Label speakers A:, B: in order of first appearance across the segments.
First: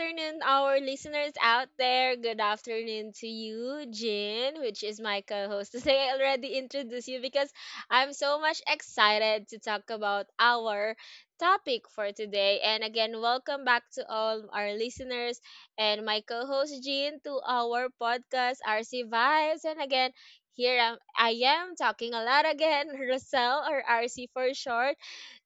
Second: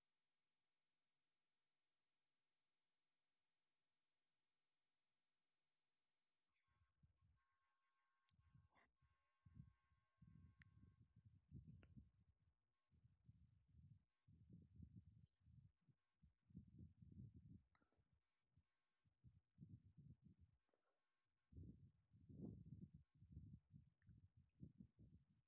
A: afternoon, our listeners out there. Good afternoon to you, Jin, which is my co host today. I already introduced you because I'm so much excited to talk about our topic for today. And again, welcome back to all our listeners and my co host, Jin, to our podcast, RC Vibes. And again, I am talking a lot again, Rosel or RC for short.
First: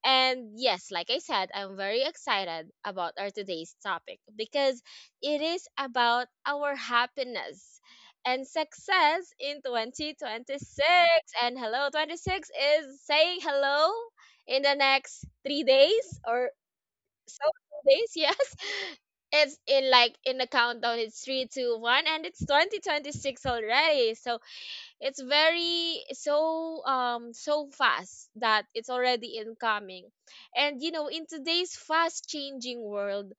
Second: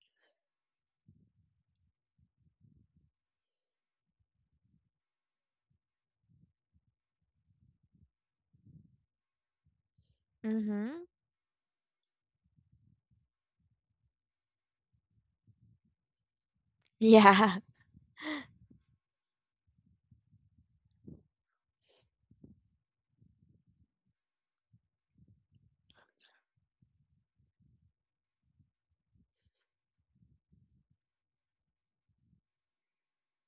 A: And yes, like I said, I'm very excited about our today's topic because it is about our happiness and success in
B: Mm-hmm.
A: 2026. And hello, 26 is saying hello in the next 3 days or so
B: Yeah.
A: days. Yes, it's in like in the countdown, it's three, two, one, and it's 2026 already. So it's very so so fast that it's already incoming. And you know, in today's fast changing world,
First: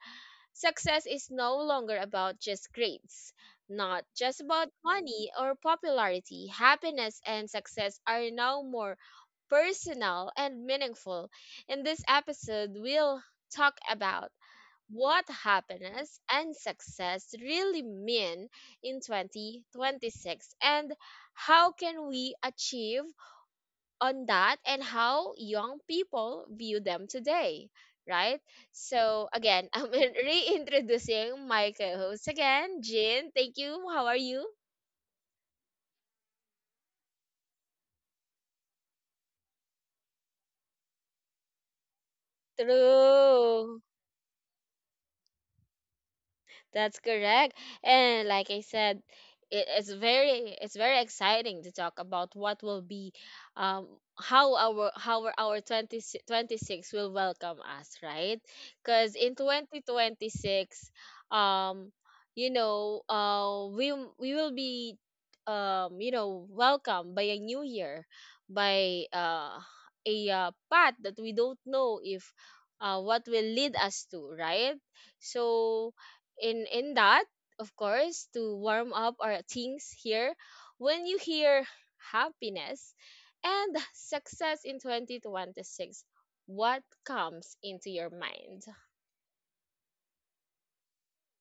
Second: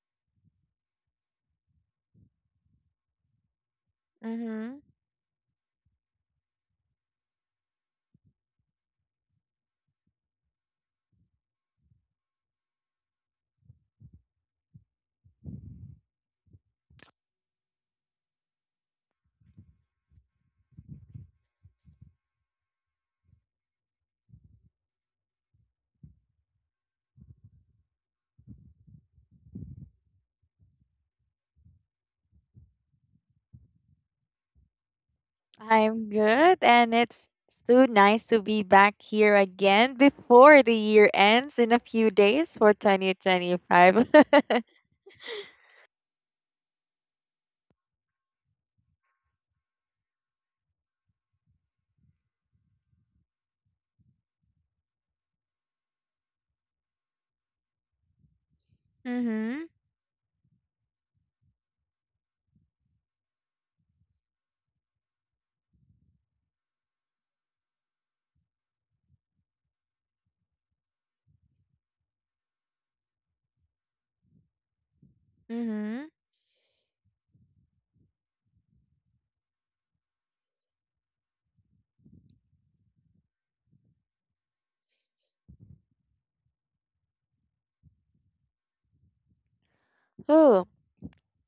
A: success is no longer about just grades, not just about
B: Mm-hmm.
A: money or popularity. Happiness and success are now more personal and meaningful. In this episode, we'll talk about what happiness and success really mean in 2026, and how can we achieve on that, and how young people view them today, right? So again, I'm reintroducing my co-host again, Jean. Thank you. How are you?
B: I'm good, and it's so nice to be back here again before the year ends in a few days for
A: True.
B: 2025. Mm-hmm.
A: That's correct. And like I said, it's very it's very exciting to talk about what will be, um how our 2026 will welcome us, right? Cuz in 2026, um you know, we will be, you know, welcomed by a new year, by a path that we don't know if what will lead us to, right? So
B: Mm-hmm.
A: in that, of course, to warm up our things here, when you hear happiness and success in 2026, what comes into your mind?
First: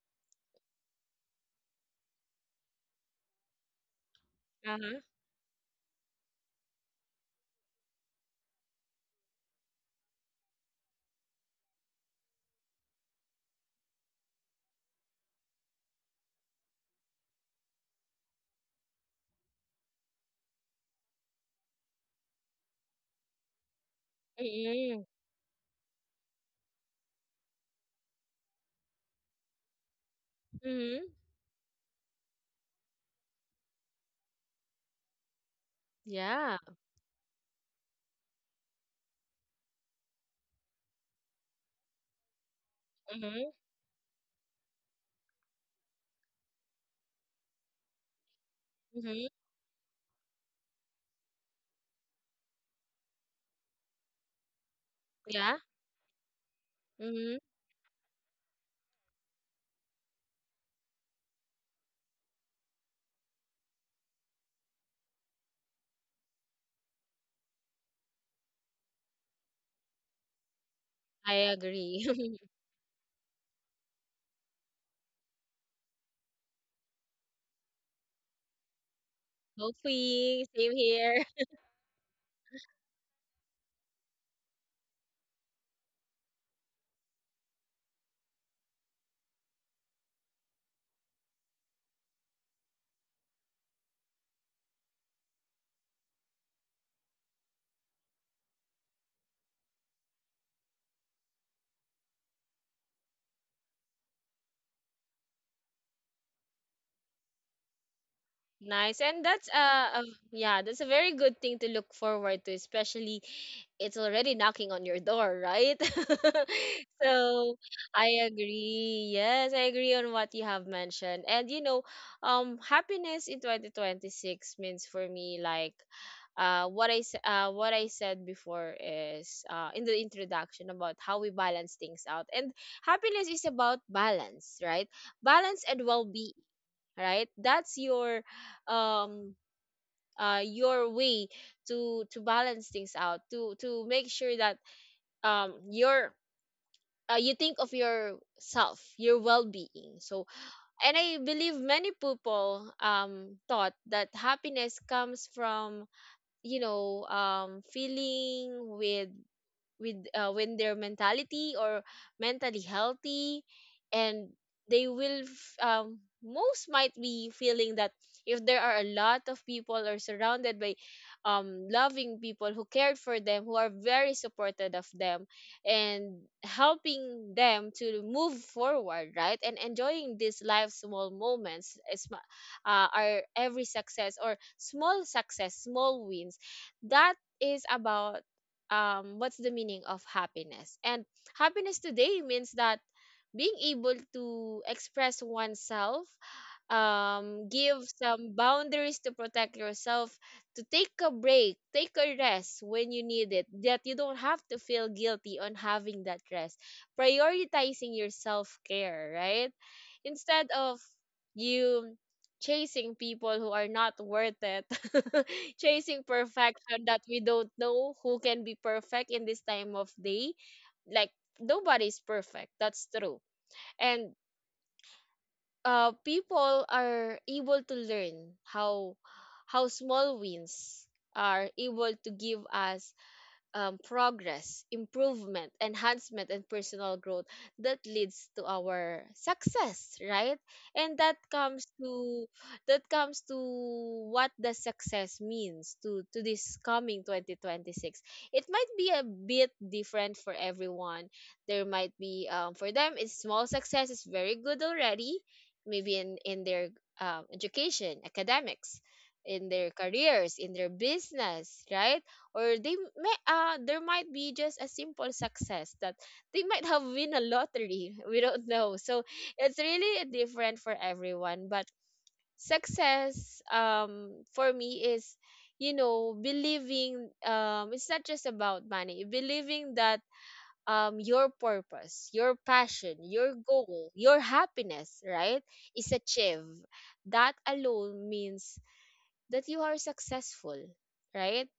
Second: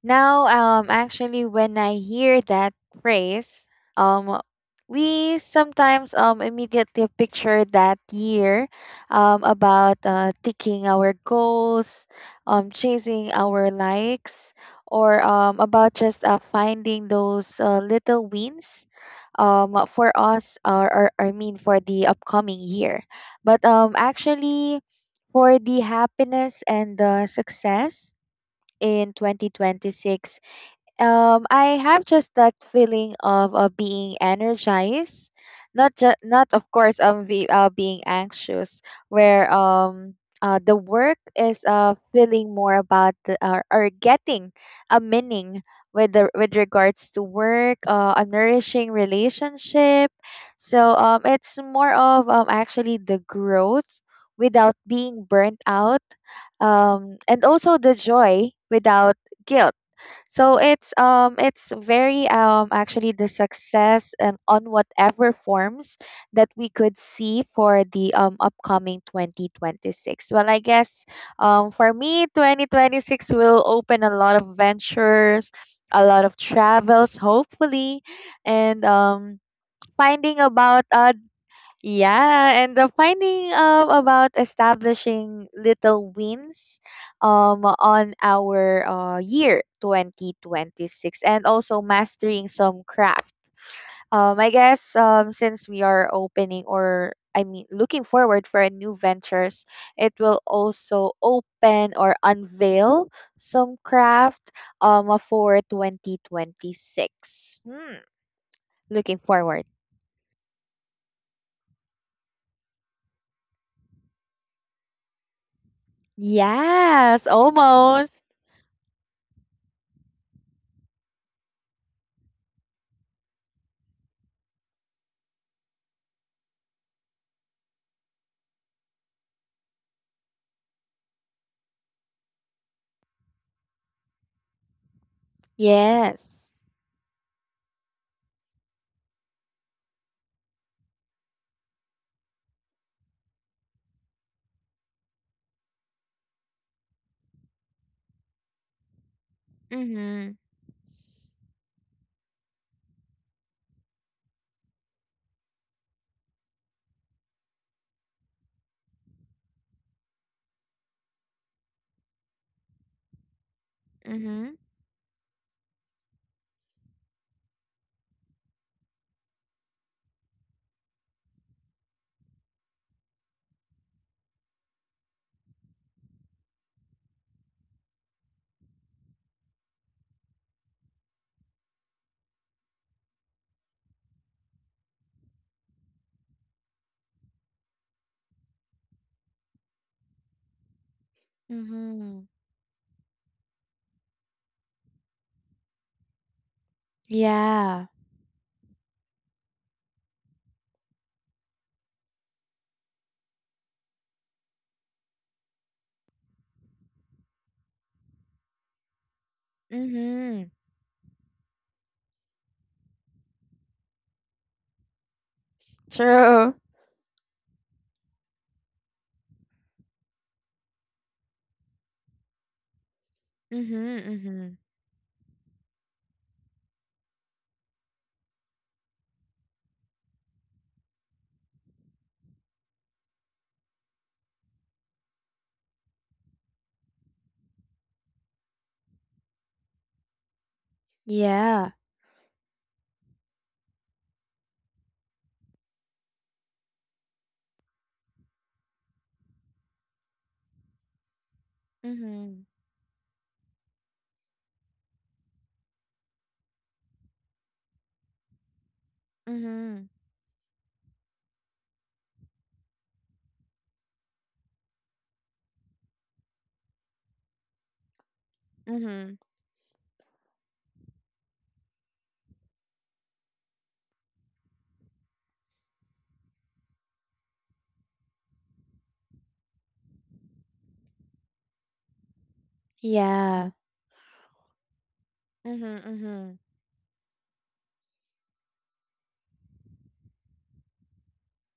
B: Now, actually, when I hear that phrase, um,
A: Uh-huh.
B: we sometimes immediately picture that year, about ticking our goals, chasing our likes, or about just finding those little wins. For us, or, I mean, for the upcoming year, but actually,
A: Mm-hmm.
B: for the happiness and success in 2026,
A: Mm-hmm.
B: I have just that feeling of being energized, not just not
A: Yeah.
B: of course being anxious, where the work is feeling more about the,
A: Mm-hmm.
B: or getting a meaning with the with regards to work, a nourishing
A: Mm-hmm.
B: relationship. So it's more of actually the growth without being
A: Yeah.
B: burnt out,
A: Mm-hmm.
B: and also the joy without guilt. So it's very actually the success and on whatever forms that we could see for the upcoming 2026. Well, I guess
A: I
B: for
A: agree.
B: me 2026 will open a lot of ventures, a lot of travels hopefully, and finding
A: Hoping same
B: about
A: here.
B: yeah, and the finding about establishing little wins on our year 2026, and also mastering some craft. I guess since we are opening, or I mean looking forward for new ventures, it will also open or unveil some craft for 2026. Hmm,
A: Nice. And
B: looking
A: that's
B: forward.
A: a yeah, that's a very good thing to look forward to, especially it's already knocking on your door, right?
B: Yes,
A: So
B: almost.
A: I agree. Yes, I agree on what you have mentioned. And you know, happiness in 2026 means for me like what I said before is in the introduction about how we balance things out. And happiness is about balance, right? Balance and well-being,
B: Yes.
A: right? That's um your way to balance things out, to make sure that your, you think of yourself, your well-being. So,
B: Mhm.
A: and I believe many people thought that happiness comes from, you know, feeling with with when their mentality or mentally healthy. And
B: Mhm.
A: they will most might be feeling that if there are a lot of people or surrounded by loving people who cared for them, who are very supportive of them, and helping them to move forward, right? And enjoying these life small moments are every success, or small success, small wins, that is about what's the meaning of happiness. And happiness today
B: Mhm.
A: means that being able to express oneself, give
B: Yeah.
A: some boundaries to protect yourself, to take a break, take a rest when you need it, that you don't have to feel guilty on having that rest, prioritizing your self care, right? Instead
B: Mhm.
A: of you chasing people who are not worth it, chasing
B: True.
A: perfection that we don't know who can be perfect in this time of day. Like, nobody's perfect, that's true.
B: Mhm.
A: And
B: Mhm.
A: people are able to learn how small wins are able to give us progress, improvement, enhancement, and personal growth that leads to our success, right? And
B: Yeah.
A: that comes to what the success means to this coming 2026. It might be a bit different for everyone. There might be,
B: Mhm.
A: for them it's small success. It's very good already, maybe in their education, academics, in their
B: Mhm.
A: careers, in their business, right? Or they may there might be just a simple success that they might have win a lottery. We don't know. So
B: Mhm.
A: it's really different for everyone, but success, for me, is, you know, believing, it's not just about money, believing that your purpose, your passion, your
B: Yeah.
A: goal, your happiness, right,
B: Mhm.
A: is
B: Mhm.
A: achieved. That alone means that you are successful, right?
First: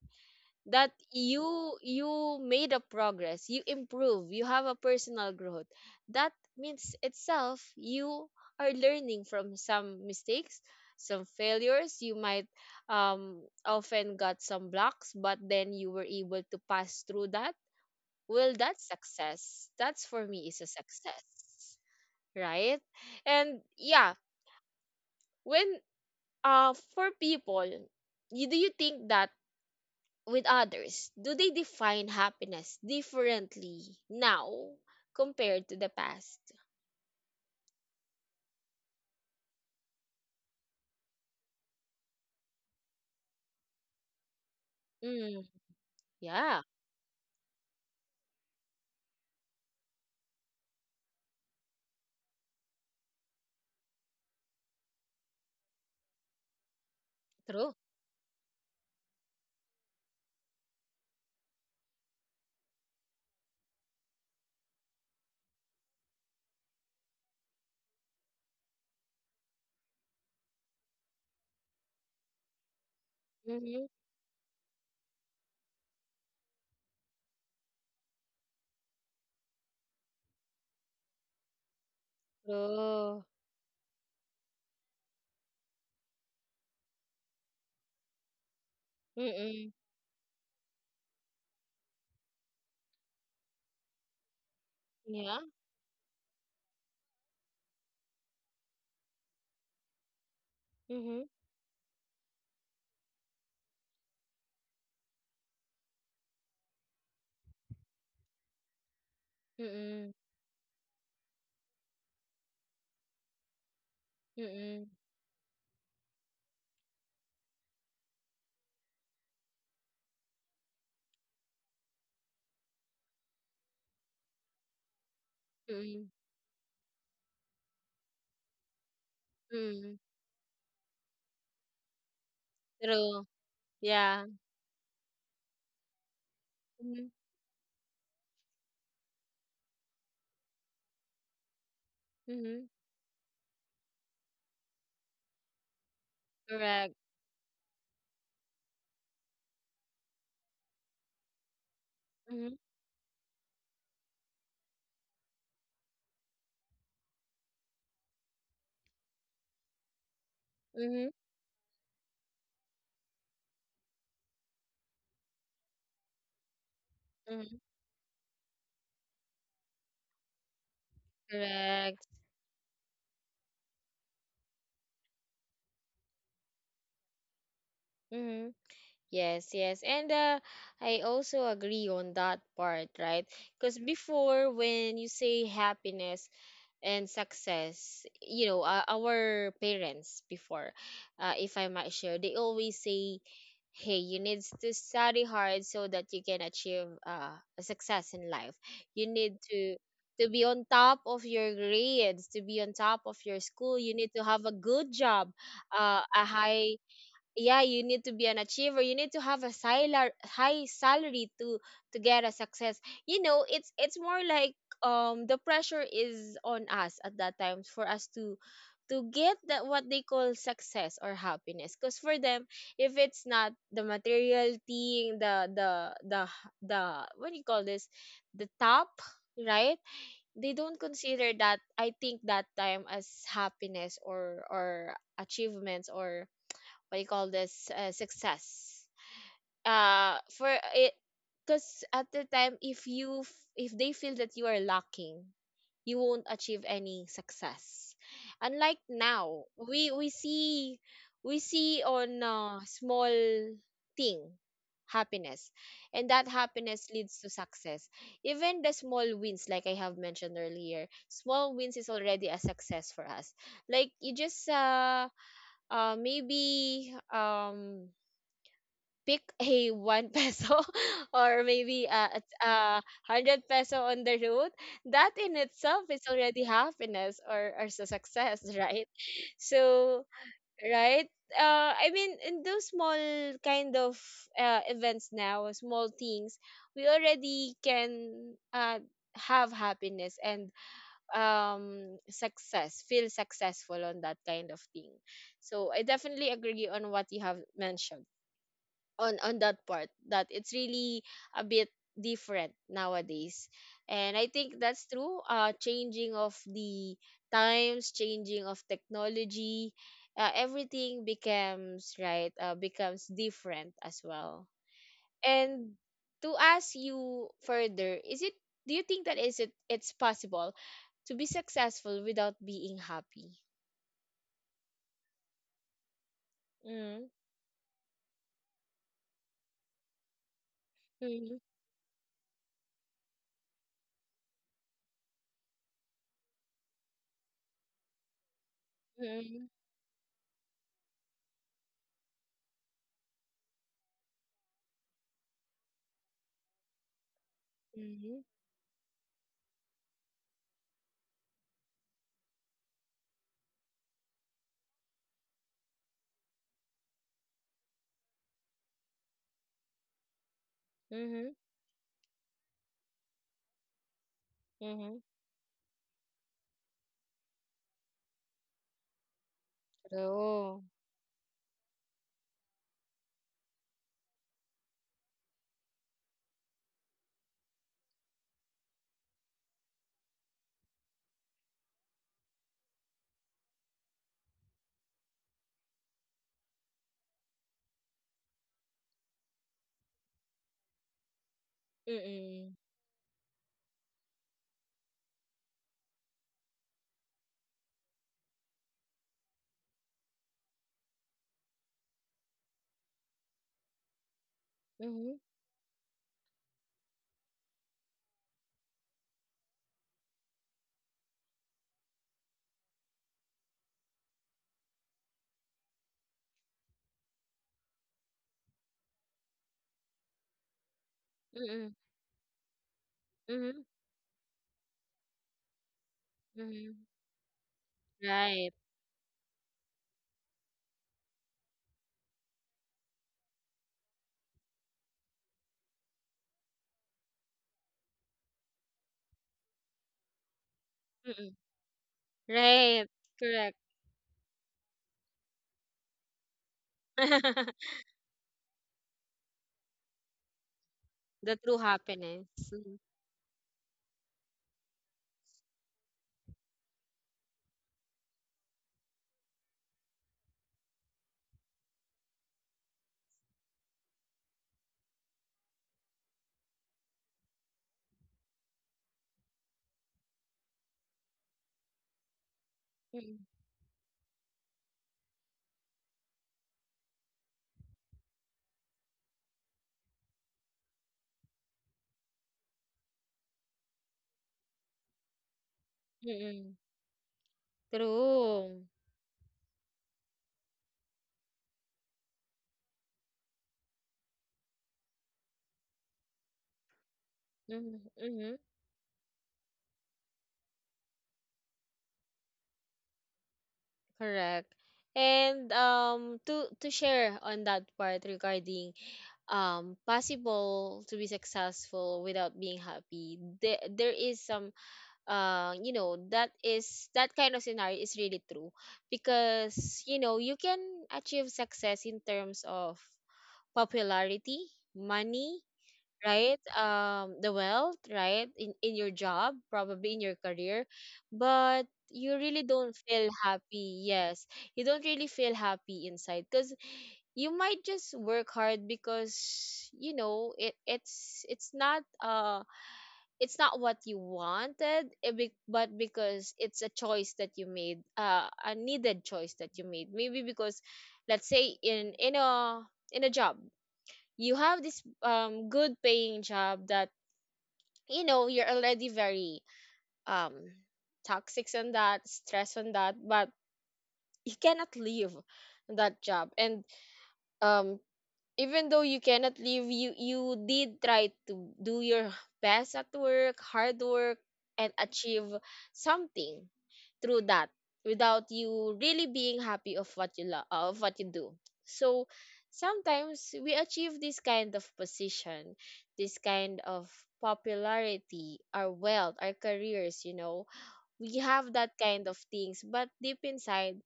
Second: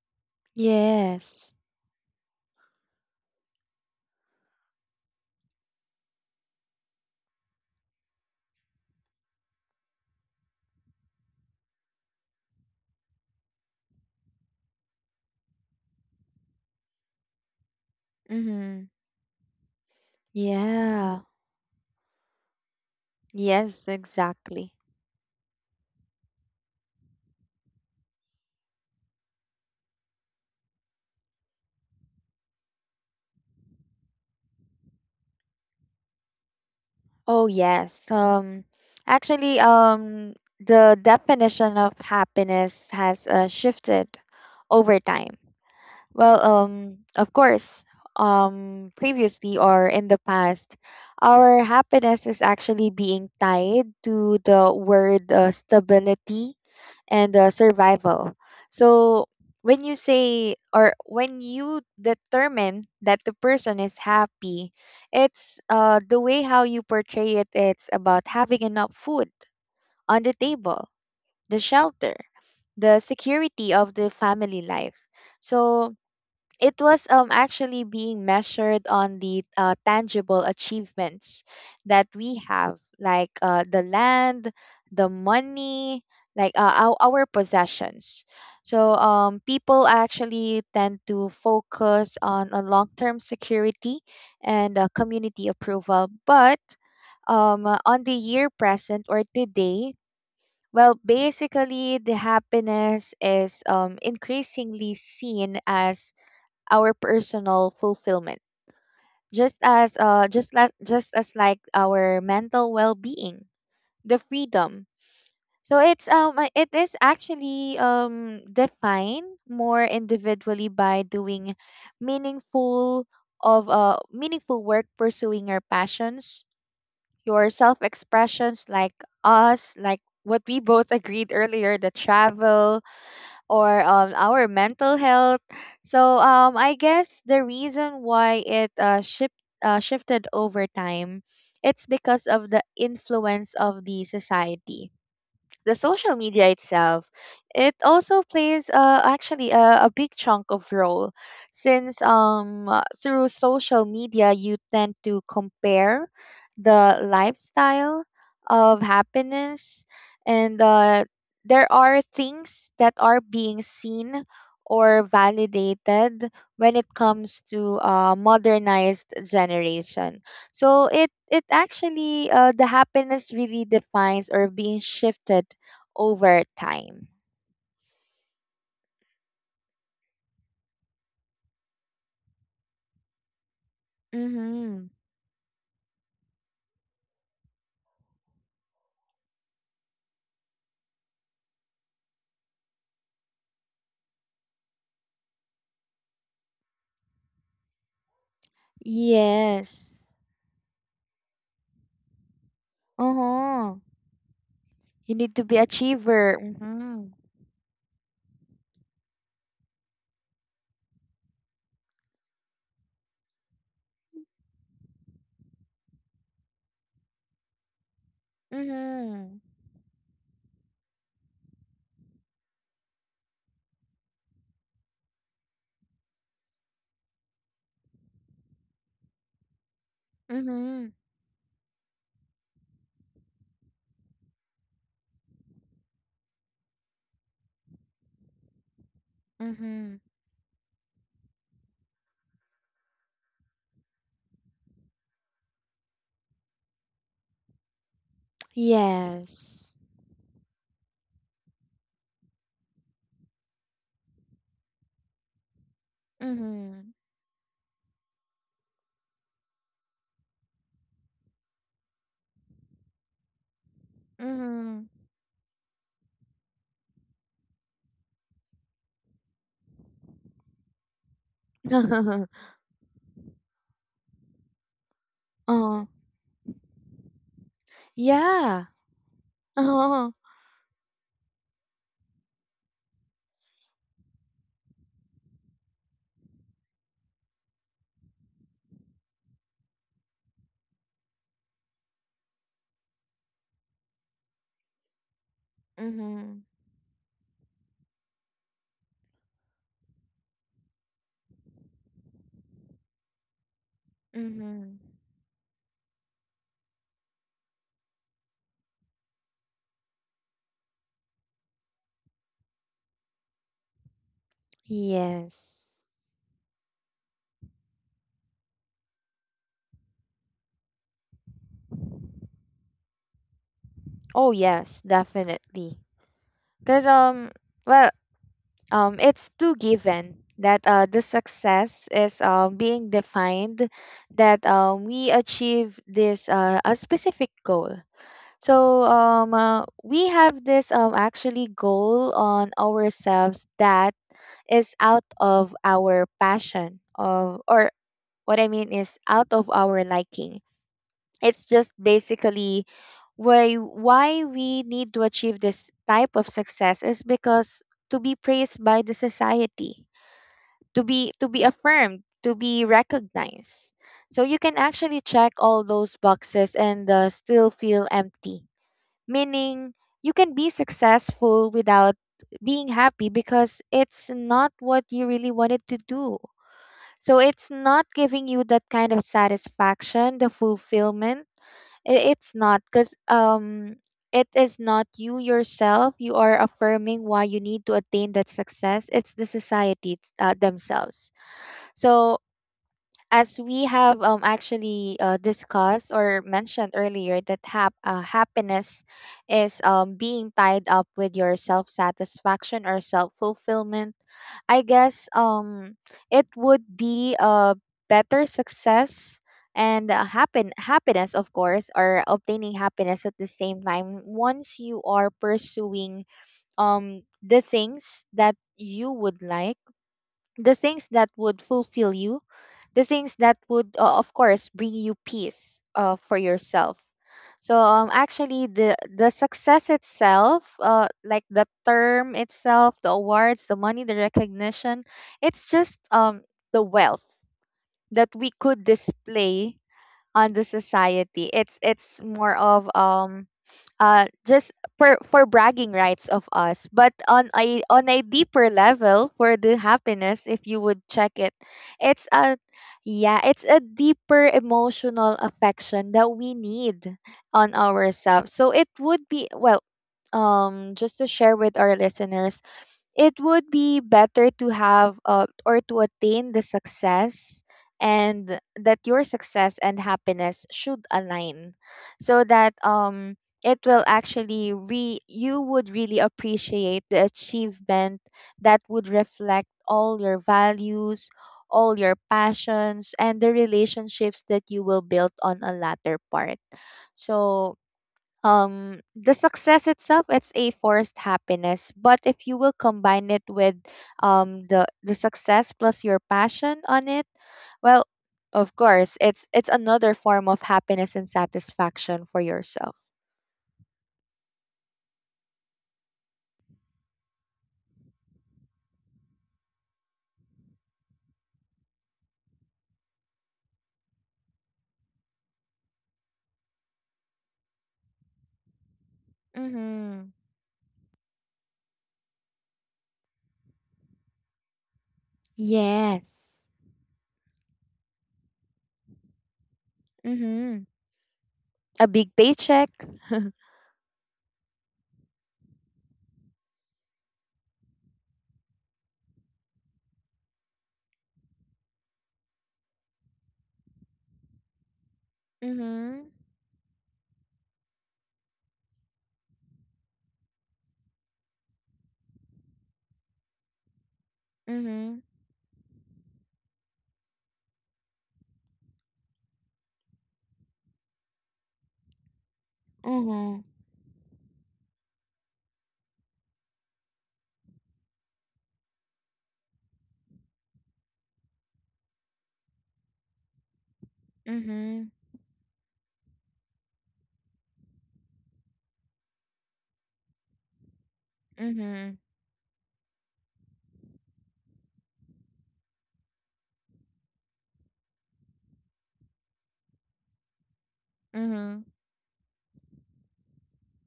A: That
B: Yes.
A: you made a progress, you improve, you have a personal growth. That means itself you are learning from some mistakes, some failures. You might often got some blocks, but then you were able to pass through that. Well, that's
B: Mhm.
A: success. That's for me is a
B: Yeah.
A: success, right? And
B: Yes,
A: yeah,
B: exactly.
A: when uh for people do you think that with others, do they define happiness differently now compared to the past?
B: Oh, yes. Actually, the definition of happiness has shifted over time.
A: Mm,
B: Well,
A: yeah,
B: of course, previously or in the past, our happiness is actually being tied to the word stability and
A: true.
B: survival. So when you say or when you determine that the person is happy, it's the way how you portray it. It's about having enough food on the table, the shelter, the security
A: Mm-hmm,
B: of the family life. So it was actually being measured on the tangible achievements that we have,
A: true.
B: like the land, the money, like our possessions. So
A: Mm-mm,
B: people actually tend to focus on a long-term security and
A: yeah.
B: community approval. But on the year present or today, well,
A: Mm-hmm.
B: basically the happiness is increasingly seen as our personal fulfillment. Just as
A: Mm-mm.
B: like our mental well-being, the freedom.
A: Mm-mm.
B: So it is actually defined more individually by doing meaningful meaningful work, pursuing your
A: Mm-mm.
B: passions, your self-expressions, like us, like
A: Mm-mm.
B: what we both agreed earlier, the travel,
A: True.
B: or
A: Yeah.
B: our mental health. So I
A: Mm-hmm.
B: guess the reason why it shifted over time, it's because of the
A: Mm-hmm.
B: influence of the society, the social media
A: Correct.
B: itself. It also plays actually a big chunk of role, since
A: Mm-hmm.
B: through social media you tend to compare the lifestyle of happiness, and
A: Mm-hmm.
B: there are things that are being seen or validated when it comes
A: Mm-hmm.
B: to modernized generation. So it
A: Correct.
B: actually the happiness really defines or being shifted over time.
A: Mm-hmm. Yes, yes. And I also agree on that part, right? Because before,
B: Mm-hmm.
A: when you say happiness and success, you know, our parents before, if I might share, they always say, hey, you need to study hard so that you can achieve a success in life. You need to
B: Yes.
A: be on top of your grades, to be on top of your
B: Uh-huh.
A: school. You need to have a good
B: You
A: job,
B: need to be
A: a
B: achiever.
A: high
B: Mm-hmm.
A: yeah, you need to be an achiever, you need to have high salary to get a success. You know, it's more like, the pressure is on us at that time for us to get
B: Mm-hmm.
A: that what they call success or happiness, because for them, if it's not the material thing, the the what do you call this, the top, right? They don't
B: Mm-hmm.
A: consider that, I think, that time as happiness, or achievements, or what you call this, success
B: Mm-hmm.
A: for it. Because at the time if you if they feel that you are lacking, you won't achieve any success, unlike now.
B: Yes.
A: We see we see on small thing happiness, and that
B: Mm-hmm.
A: happiness leads to success. Even the small wins, like I have mentioned earlier, small wins is already a success for us. Like you just maybe pick a one peso or maybe
B: Mm-hmm.
A: hundred peso on the road, that in
B: uh,
A: itself is already happiness, or success,
B: yeah.
A: right? So,
B: Uh-huh.
A: right? I mean, in those small kind of events now, small things, we already can have happiness and, success, feel successful on that kind of thing. So I definitely
B: Mm-hmm.
A: agree on what you have mentioned on that part, that it's really a bit different nowadays. And I think
B: Mm-hmm.
A: that's true. Changing of the times, changing of technology, everything becomes right, becomes different as well.
B: Yes.
A: And to ask you further, is it, do you think that, is it it's possible to be successful without being happy?
B: Oh yes, definitely. Cause
A: Mm-hmm.
B: well, it's too given that the
A: Mm-hmm.
B: success is being defined that we achieve this a specific goal. So
A: Mm-hmm.
B: we have this actually goal on ourselves that is out of our passion of, or what I mean is out of our liking. It's just basically why we need to achieve this type of success is because to be praised by the society, to
A: Mm-hmm.
B: be affirmed, to be recognized. So you can
A: Mm-hmm.
B: actually check all those boxes and still feel empty, meaning you can be
A: True.
B: successful without being happy because it's not what you really wanted to do. So it's not giving you that kind of satisfaction, the fulfillment. It's not because it is not you yourself you are affirming why you need to attain that success. It's the society, it's, themselves. So,
A: Mm-mm.
B: as we have actually discussed or mentioned earlier, that happiness is being tied up with your self satisfaction or self fulfillment. I guess
A: Mhm.
B: it would be a better success and happen happiness, of course, or obtaining happiness at the same time once you are pursuing the things that you would like, the things that would
A: Mm.
B: fulfill you, the things that
A: Mhm.
B: would, of course, bring you peace for yourself.
A: Mhm.
B: So actually,
A: Right.
B: the success itself, like the term itself, the awards, the money, the recognition, it's just the wealth that we could display on the society.
A: Mm.
B: It's more of
A: Right. Correct.
B: just for bragging rights of us. But on a deeper level for the happiness, if you would check it,
A: The true
B: it's
A: happiness.
B: a
A: Mm.
B: yeah, it's a deeper emotional affection that we need on ourselves. So it would be well just to share with our listeners, it would be better to have or to attain the success, and that your success and happiness should align so that
A: Mm.
B: it will actually re you would really appreciate the achievement that would reflect all your values, all your passions, and the relationships that you will build on a latter part.
A: Mm.
B: So
A: True.
B: the success itself, it's a forced happiness. But if you will combine it with the success plus your passion on it,
A: Mhm.
B: well,
A: Mhm.
B: of course it's another form of happiness and satisfaction for yourself.
A: Correct. And to share on that part regarding possible to be successful without being happy, there is some, you know, that is, that kind of scenario is really true. Because you know
B: Mhm.
A: you can achieve success in terms of popularity, money,
B: Yes.
A: right, the wealth, right, in your job, probably in your career,
B: Mhm.
A: but
B: A
A: you
B: big
A: really don't
B: paycheck.
A: feel happy. Yes, you don't really feel happy inside, because you might just work hard because, you know, it's not what you wanted, but
B: Mhm.
A: because it's a choice that you made, a needed choice that you made, maybe because let's say in in a job, you have this
B: Mhm.
A: good paying job that, you know, you're already very um toxic on that, stress on that, but
B: Mm-hmm.
A: you cannot leave that job. And um even though you cannot leave, you did try to do your best at work, hard work, and
B: Mhm.
A: achieve something through that without you really being happy of what you love, of what you do.
B: Mhm.
A: So sometimes we achieve this kind of position, this kind of popularity, our wealth, our careers, you know, we have
B: Mhm.
A: that kind of things, but deep inside,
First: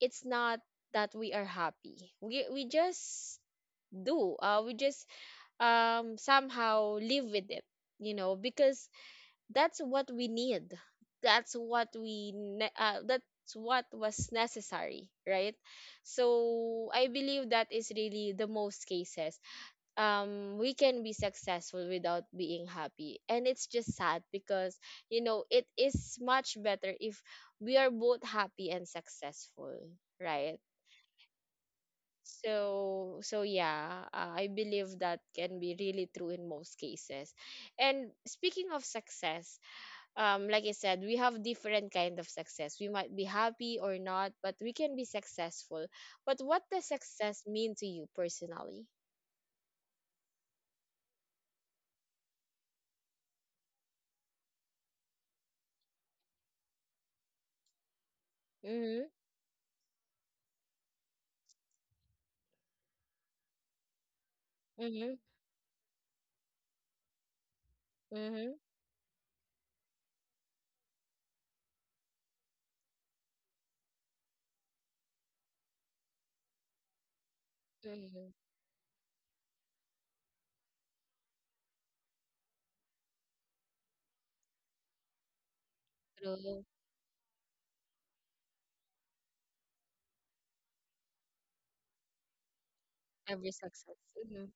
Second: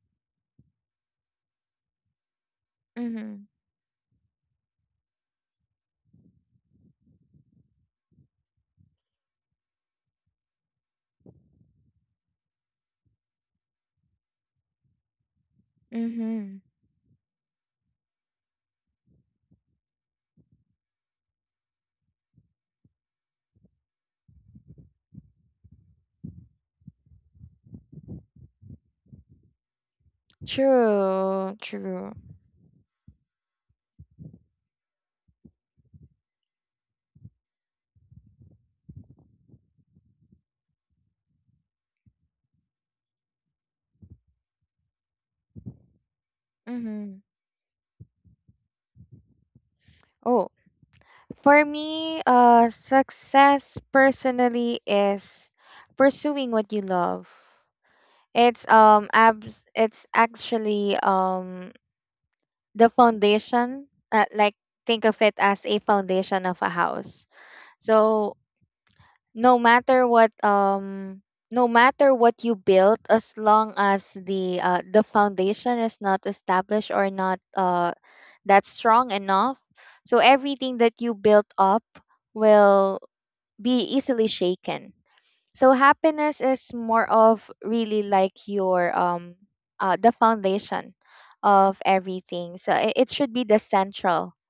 A: it's not that we are happy. We just
B: Mhm.
A: do we just somehow live with it, you know, because that's what we need. That's what was necessary, right?
B: Mhm.
A: So I believe that is really the most cases. We can be successful without being happy, and it's just sad because, you know, it is much better if we are both happy and successful, right?
B: True, true.
A: So, so yeah, I believe that can be really true in most cases. And speaking of success, like I said, we have different kind of success. We might be happy or not, but we can be successful. But what does
B: Mhm.
A: success mean to you personally?
B: Oh, for me, success personally is pursuing what you love. It's
A: Mm-hmm,
B: abs it's actually the foundation, like, think
A: mm-hmm,
B: of it as a foundation of a house. So
A: mm-hmm,
B: no matter what um no matter what you build, as long as the foundation is not established or not
A: mm-hmm.
B: that's strong enough. So everything that you built up will be easily shaken. So happiness
A: True.
B: is more of really like your the foundation of everything. So it should be
A: Every
B: the
A: success.
B: central.
A: Mm-hmm,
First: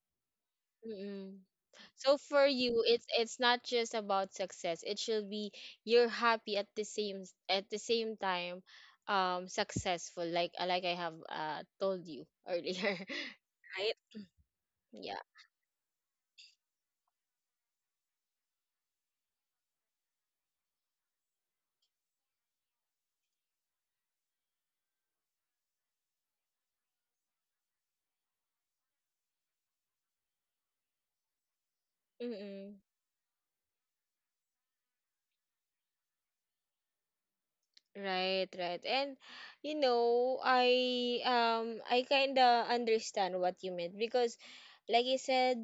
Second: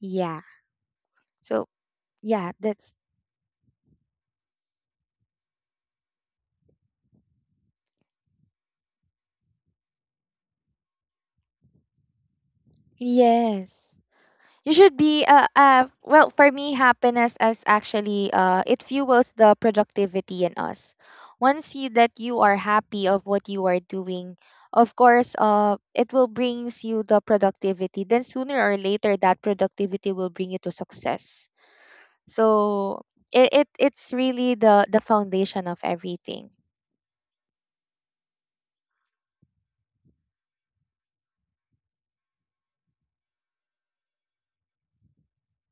B: Yeah.
A: mm-hmm,
B: So
A: so for
B: yeah,
A: you,
B: that's
A: it's not just about success. It should be you're happy at the same time, successful. Like I have told you earlier,
B: yes.
A: right?
B: You should be
A: Yeah.
B: well, for me happiness is actually it fuels the productivity in us. Once you that you are happy of what you are doing, of course it will brings you the productivity. Then sooner or later that productivity will bring you to success.
A: Mm-mm.
B: So it's really the foundation of everything.
A: Right, right. And you know, I kind of understand what you meant because like I said,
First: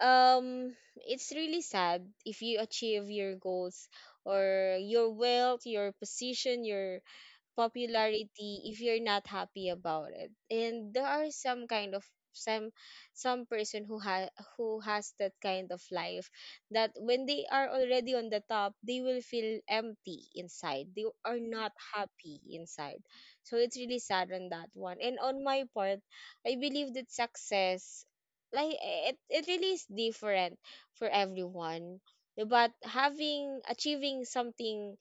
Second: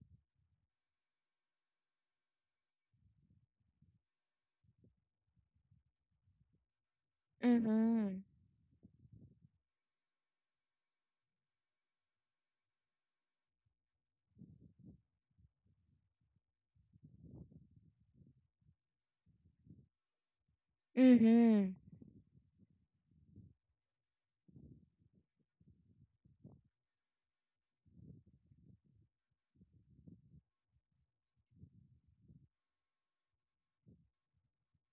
A: it's really sad if you achieve your goals or your wealth, your position, your
B: Mm-hmm.
A: popularity if you're not happy about it, and there are some kind of some some person who has that kind of life, that when they are already on the top, they will feel empty inside, they are not
B: Mm-hmm.
A: happy inside. So it's really sad on that one, and on my part, I believe that success, like it really is different for everyone. But having achieving something,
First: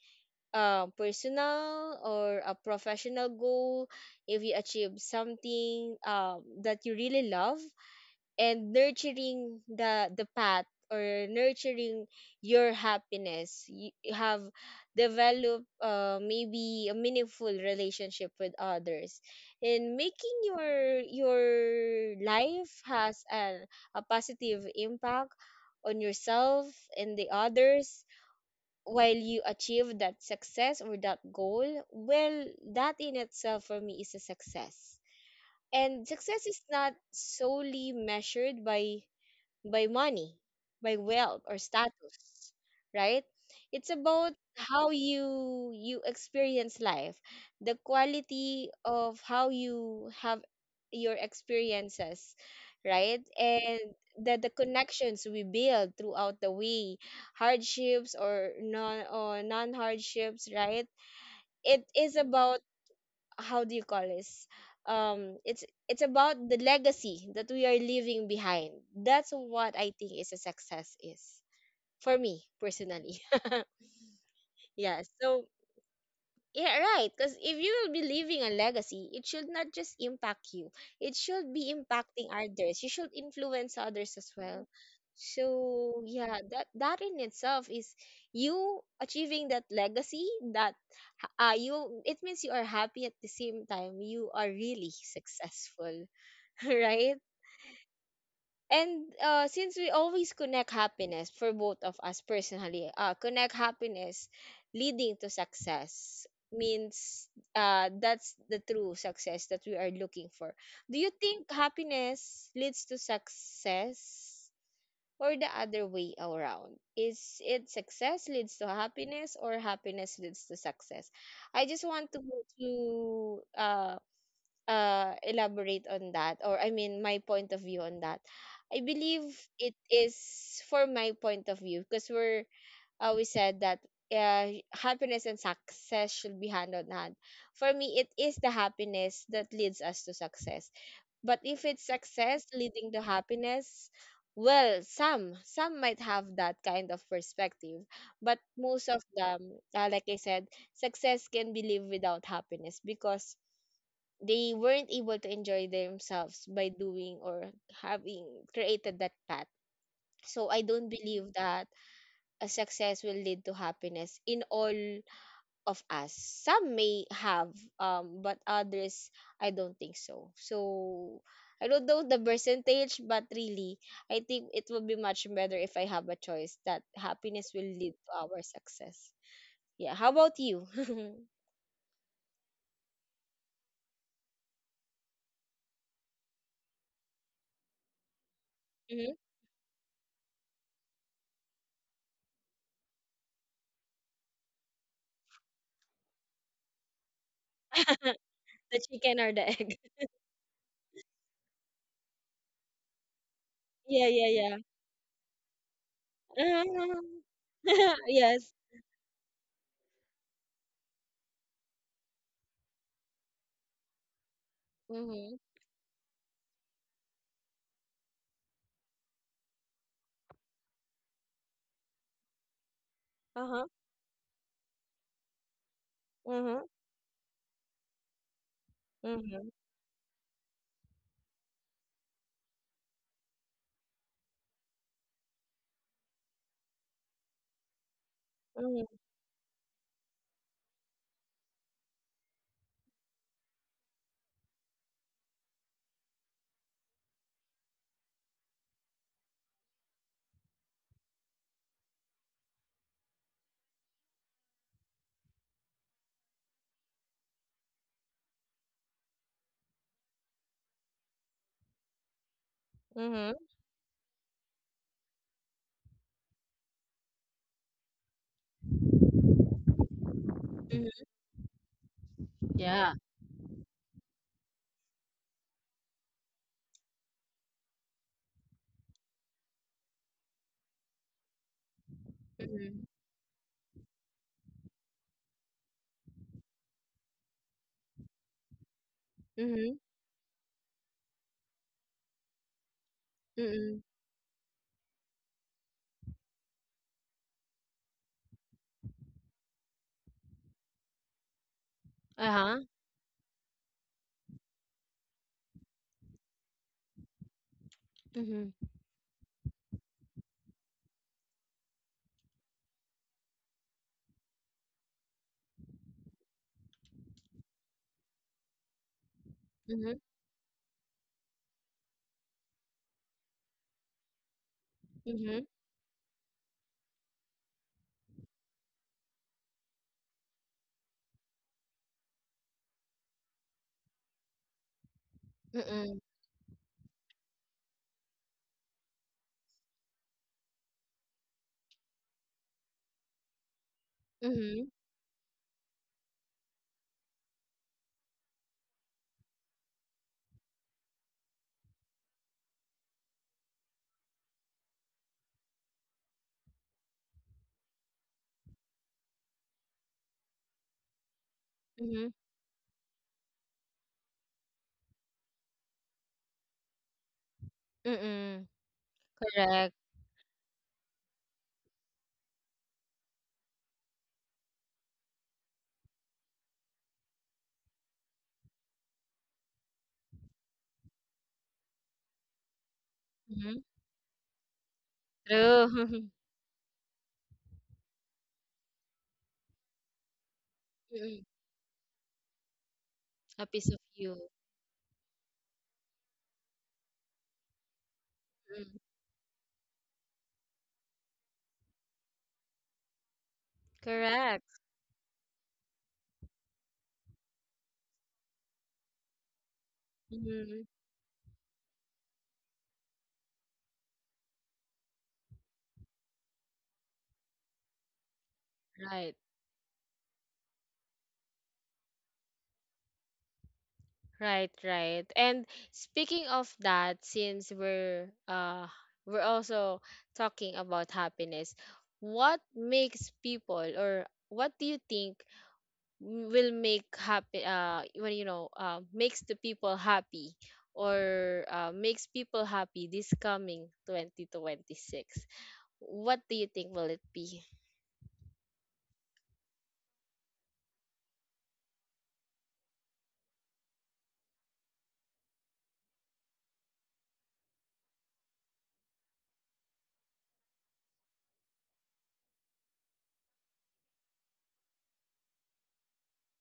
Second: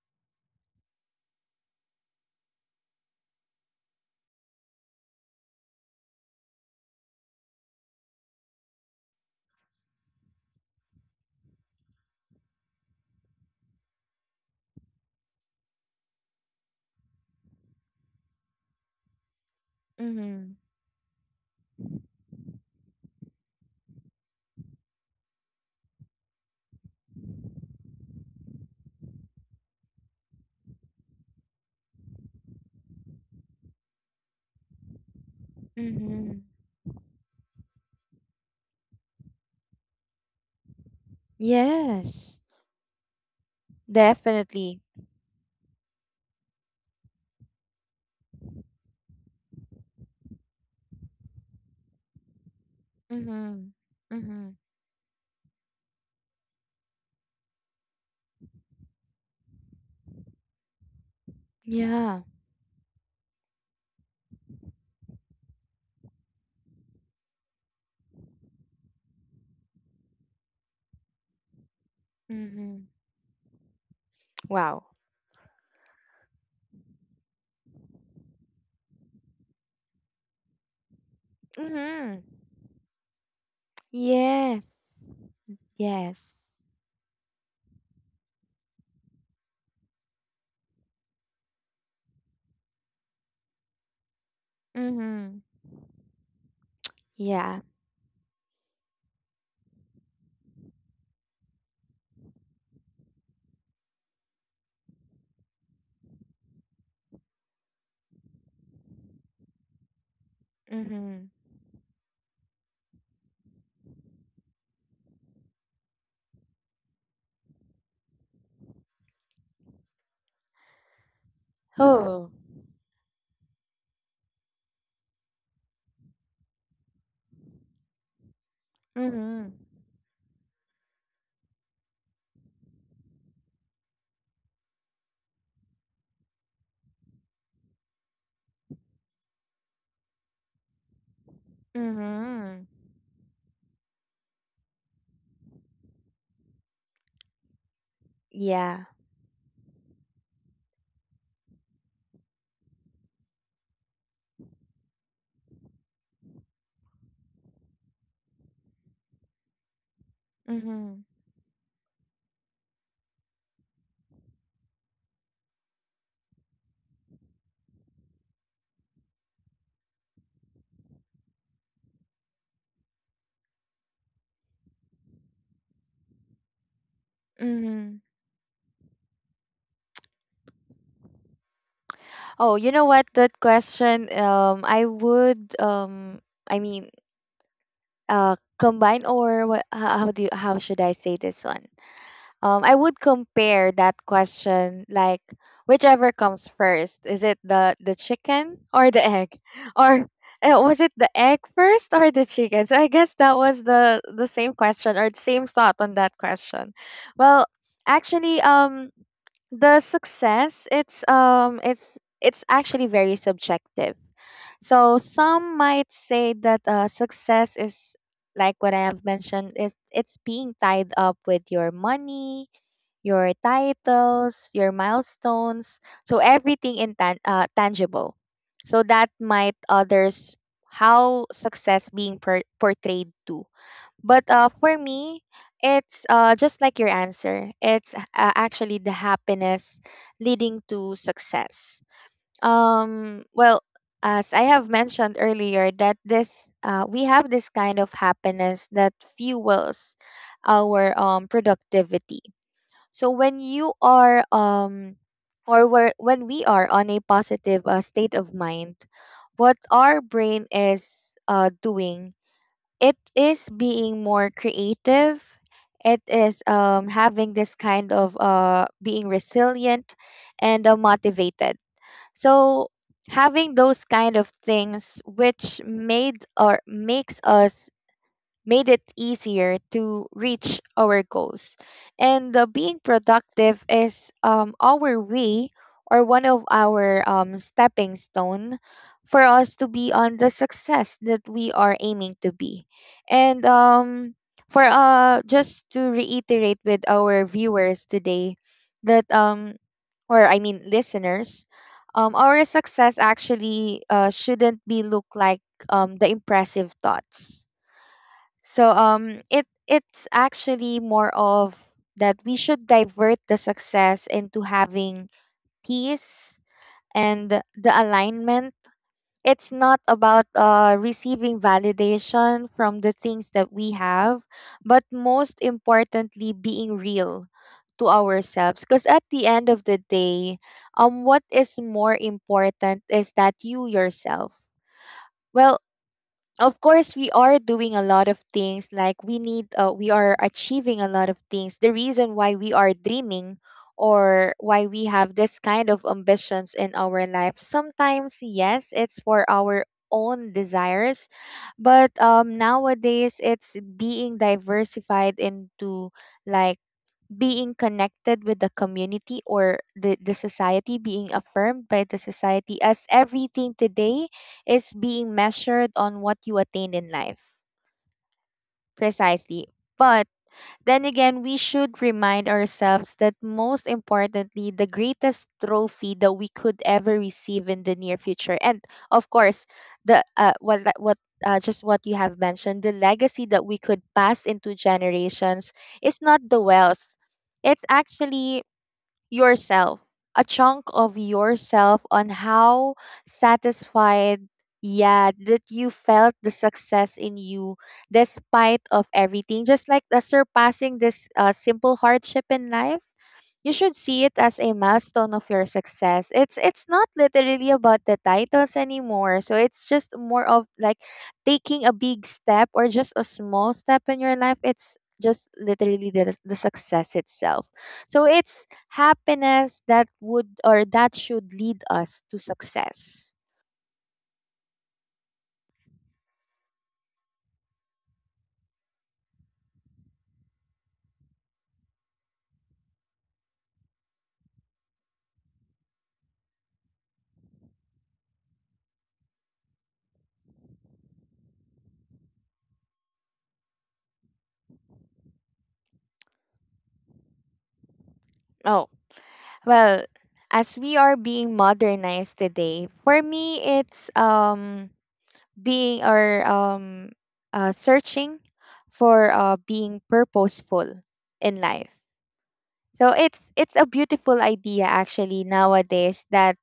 A: personal or a professional goal, if you achieve something, that you really love, and nurturing the path or nurturing your happiness, you have developed, maybe a meaningful relationship with others, and making
B: Mm-hmm.
A: your life has an, a positive impact on yourself and the others, while you achieve that success or that goal, well, that in itself for me is a success. And
B: Mm-hmm.
A: success is not solely measured by money, by wealth or
B: Yes,
A: status, right? It's about
B: definitely.
A: how you experience life, the quality of how you have your experiences, right?
B: Mm-hmm.
A: And the,
B: Mm-hmm.
A: the connections we build throughout the way, hardships or non hardships, right? It is
B: Yeah.
A: about how do you call this, um it's it's about the legacy that we are leaving behind. That's what I think is a success is, for me
B: Mm-hmm.
A: personally.
B: Wow.
A: Yeah, so yeah, right. Because if you will be leaving a legacy, it should not just impact you, it should be
B: Mm-hmm.
A: impacting others. You should influence others as
B: Yes.
A: well. So
B: Yes.
A: yeah, that in itself is you achieving that legacy that you it means you are happy at the same time you are really
B: Mm-hmm.
A: successful, right?
B: Yeah.
A: And since we always connect happiness for both of us personally, connect happiness leading to success means, that's the true success that we are looking for. Do you
B: Mm-hmm.
A: think happiness leads to success, or the other way around, is it success leads to happiness or happiness leads to success? I just want
B: Oh.
A: to elaborate on that, or I mean, my point of view on that. I believe
B: Mhm.
A: it is, for my point of view, because we're we said that happiness and success should be hand on hand. For me, it is the happiness that leads us to success. But if it's success
B: Mhm.
A: leading to happiness, well, some might have that kind of perspective, but
B: Yeah.
A: most of them, like I said, success can be lived without happiness because they weren't able to enjoy themselves by doing or having created that path. So I don't
B: Mhm.
A: believe that a success will lead to happiness in all of us. Some may have, but others I don't think so. So I don't know the percentage, but really, I think it would be much better if I have a choice that happiness will lead
B: Mhm.
A: to our success. Yeah. How about you?
B: Oh, you know what? That question, I would, I mean, combine
A: Mhm.
B: or what, how do you, how should I say this one? I would compare that question like whichever comes first. Is it the chicken
A: The
B: or the
A: chicken or
B: egg?
A: the egg?
B: Or was it the egg first or the chicken? So I guess that was
A: Yeah,
B: the same
A: yeah,
B: question or the same thought on that question.
A: mhm.
B: Well, actually,
A: Yes.
B: the success it's actually very subjective. So
A: Mhm.
B: some might say that success is like what I have mentioned, is it's being tied up with your money, your
A: Uh-huh.
B: titles, your milestones, so
A: Mhm.
B: everything in tangible. So that
A: Mhm.
B: might others how success being portrayed too. But for me, it's just like your answer. It's actually the
A: Mhm.
B: happiness leading to success. Well, as I have mentioned earlier, that this we have this kind of happiness that fuels our productivity. So when you are or where when we are on a positive state of mind, what our brain is doing, it
A: Mhm.
B: is being more creative. It is having this kind of being resilient and
A: Mhm.
B: motivated. So
A: Yeah.
B: having those kind of things which made or makes us made it easier to reach our goals. And being
A: Mhm.
B: productive is our way or one of our stepping stone for us to
A: Mhm.
B: be on the success that we are aiming to be. And
A: Mhm.
B: for just to reiterate with our viewers today that or I mean listeners, our
A: Uh-huh.
B: success actually shouldn't be look like the impressive thoughts.
A: Mhm.
B: So it it's actually more of that we should divert the success into having peace and the alignment. It's not
A: Mhm.
B: about receiving validation from the things that we have, but most
A: Mhm.
B: importantly, being real to ourselves. Because at the end of the day, what is more important is that you yourself. Well,
A: Mhm.
B: of course we are doing a lot of things like we need we are achieving a lot of things, the reason why we are dreaming or why
A: Mhm.
B: we have this kind of ambitions in our life, sometimes yes it's for our own desires, but nowadays it's being diversified into like being connected with the community or the society, being affirmed by the
A: Mhm.
B: society, as everything today is being measured on what you attain in life.
A: Mhm.
B: Precisely.
A: Correct.
B: But then again, we should remind ourselves that most importantly, the greatest trophy that we could ever receive in the near future, and of course, the what li- what just what you have mentioned, the legacy that we
A: Mhm.
B: could pass into generations is
A: True.
B: not the wealth, it's actually yourself, a chunk of
A: Mhm.
B: yourself on how
A: A piece of you.
B: satisfied, yeah, that you felt the success in you despite
A: Mhm.
B: of everything, just like the surpassing this simple hardship in life. You should see it as a
A: Correct.
B: milestone of your success. It's not literally about the titles anymore. So it's just more of
A: Mhm.
B: like taking a big step or just a small step in your life. It's just literally the success itself. So it's
A: Right.
B: happiness that would, or that should, lead us to success.
A: Right, right. And speaking of that, since we're also talking about happiness, what makes people or what do you think will make happy when you know makes the people happy or makes people happy this coming 2026? What do you think will it be?
B: Oh, well, as we are being modernized today, for me it's being or searching for being purposeful in life. So it's a beautiful idea actually nowadays that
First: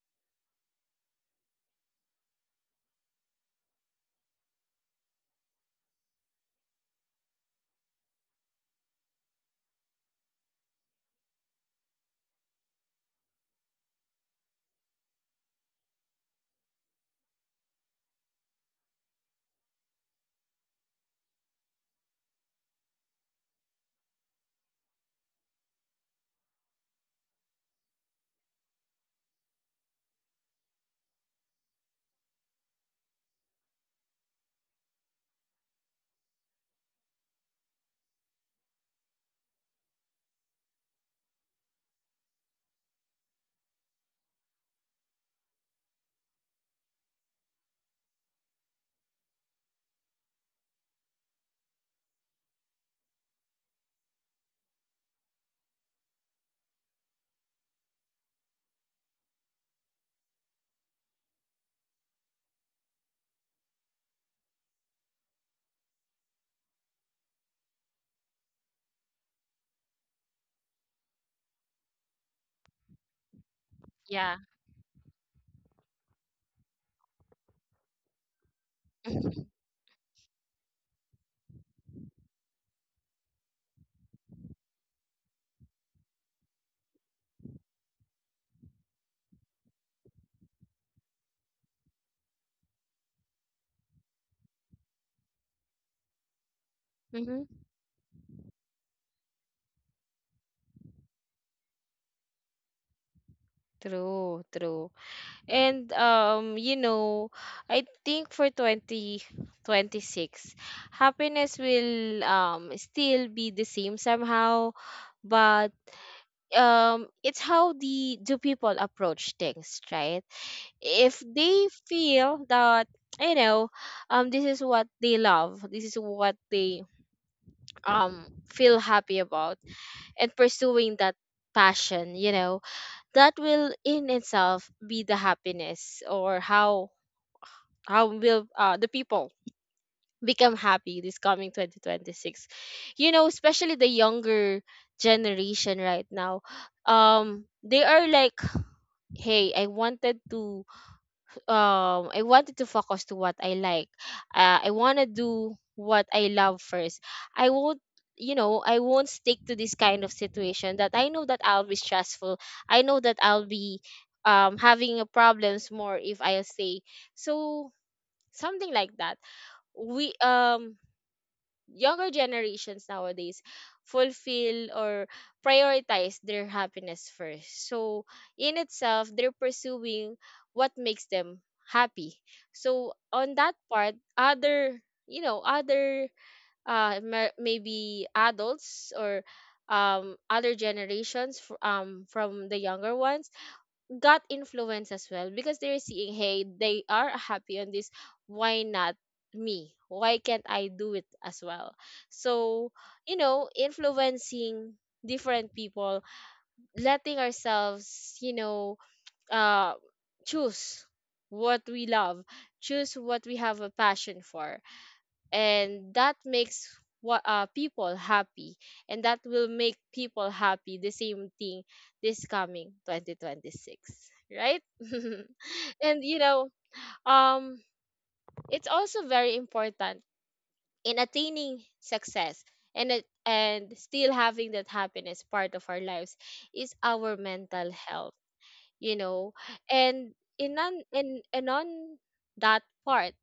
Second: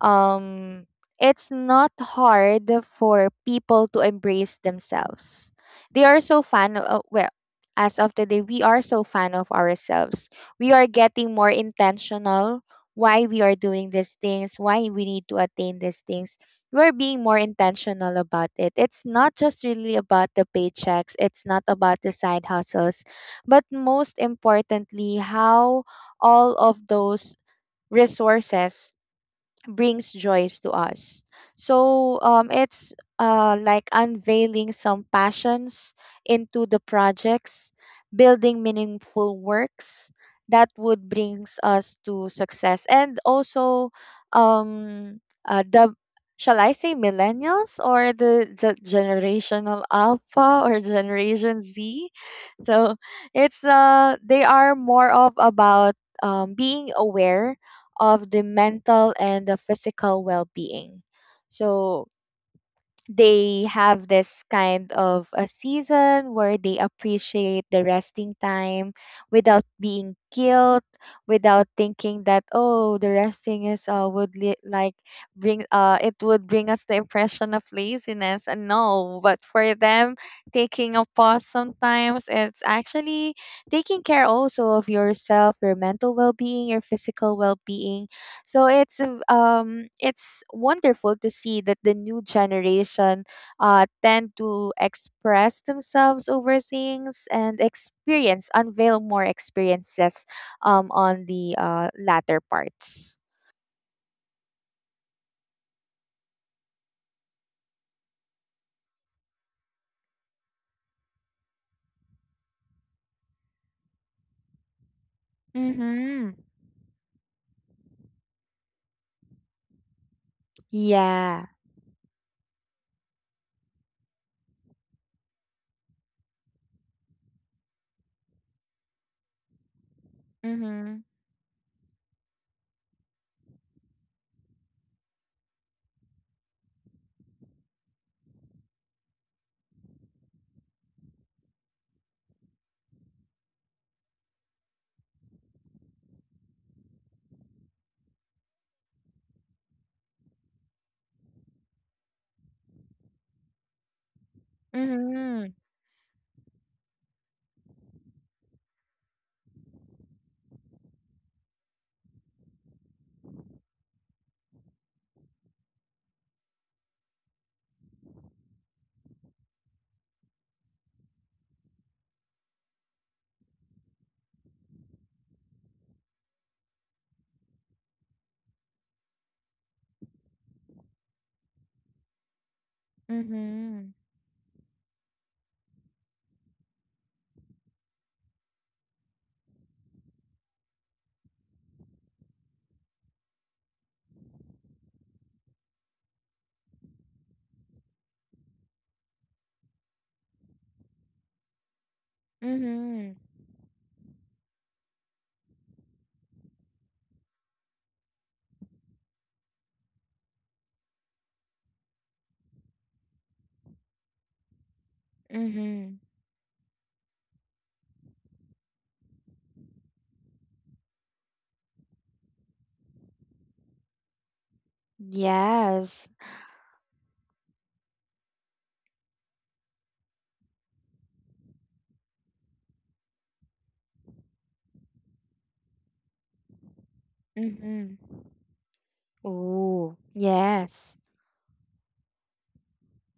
B: um it's not hard for people to embrace themselves. They are so fan of, well, as of today we are so fan of ourselves. We are getting more intentional why we are doing these things, why we need to attain these things. We're being more intentional about it. It's not just really about the paychecks, it's not about the side hustles, but most importantly, how all of those resources brings joys to us. So it's like unveiling some passions into the projects, building meaningful works that would brings us to success, and also um, the, shall I say, millennials or the generational alpha or generation Z? So it's they are more of about being aware of the mental and the physical well-being. So they have this kind of a season where they appreciate the resting time without being guilt, without thinking that, oh, the resting is
A: Yeah.
B: like bring it would bring us the impression of laziness, and no, but for them taking a pause sometimes it's actually taking care also of yourself, your mental well-being, your physical well-being. So it's it's wonderful to see that the new generation tend to express themselves over things
A: Mhm.
B: and experience, unveil more experiences on the latter parts.
A: True, true. And you know, I think for 2026, happiness will still be the same somehow, but
B: Mm-hmm.
A: it's how the do people approach things, right? If
B: Yeah.
A: they feel that you know, this is what they love, this is what they um feel happy about and pursuing
B: Mm-hmm.
A: that passion, you know, that will in itself be the happiness. Or how will the people become happy this coming 2026? You know, especially the younger generation right now, they are like, hey, I wanted to I wanted to focus to what I like, I want to
B: Mm-hmm.
A: do what I love first. I won't, you know, I won't stick to this kind of situation that I know that I'll be stressful, I know that I'll be having a problems more if I stay. So something like that. We younger generations nowadays fulfill or prioritize their happiness first. So in itself, they're pursuing what makes them happy. So on that
B: Mm-hmm.
A: part, other, you know, other maybe adults or other generations from the younger ones got influence as well, because they're seeing, hey, they are happy on this, why not me, why can't I do it as well? So,
B: Mm-hmm.
A: you know, influencing different people, letting ourselves, you know, uh choose what we love, choose what we have a passion for. And
B: Hmm.
A: that makes what, people happy. And that will make people happy the same thing this coming 2026, right? And
B: Yes.
A: you know, um it's also very important in attaining success, and it- and still having that happiness part of our lives, is our mental
B: Mm-hmm.
A: health, you know.
B: Ooh,
A: And in on
B: yes.
A: in and on that part,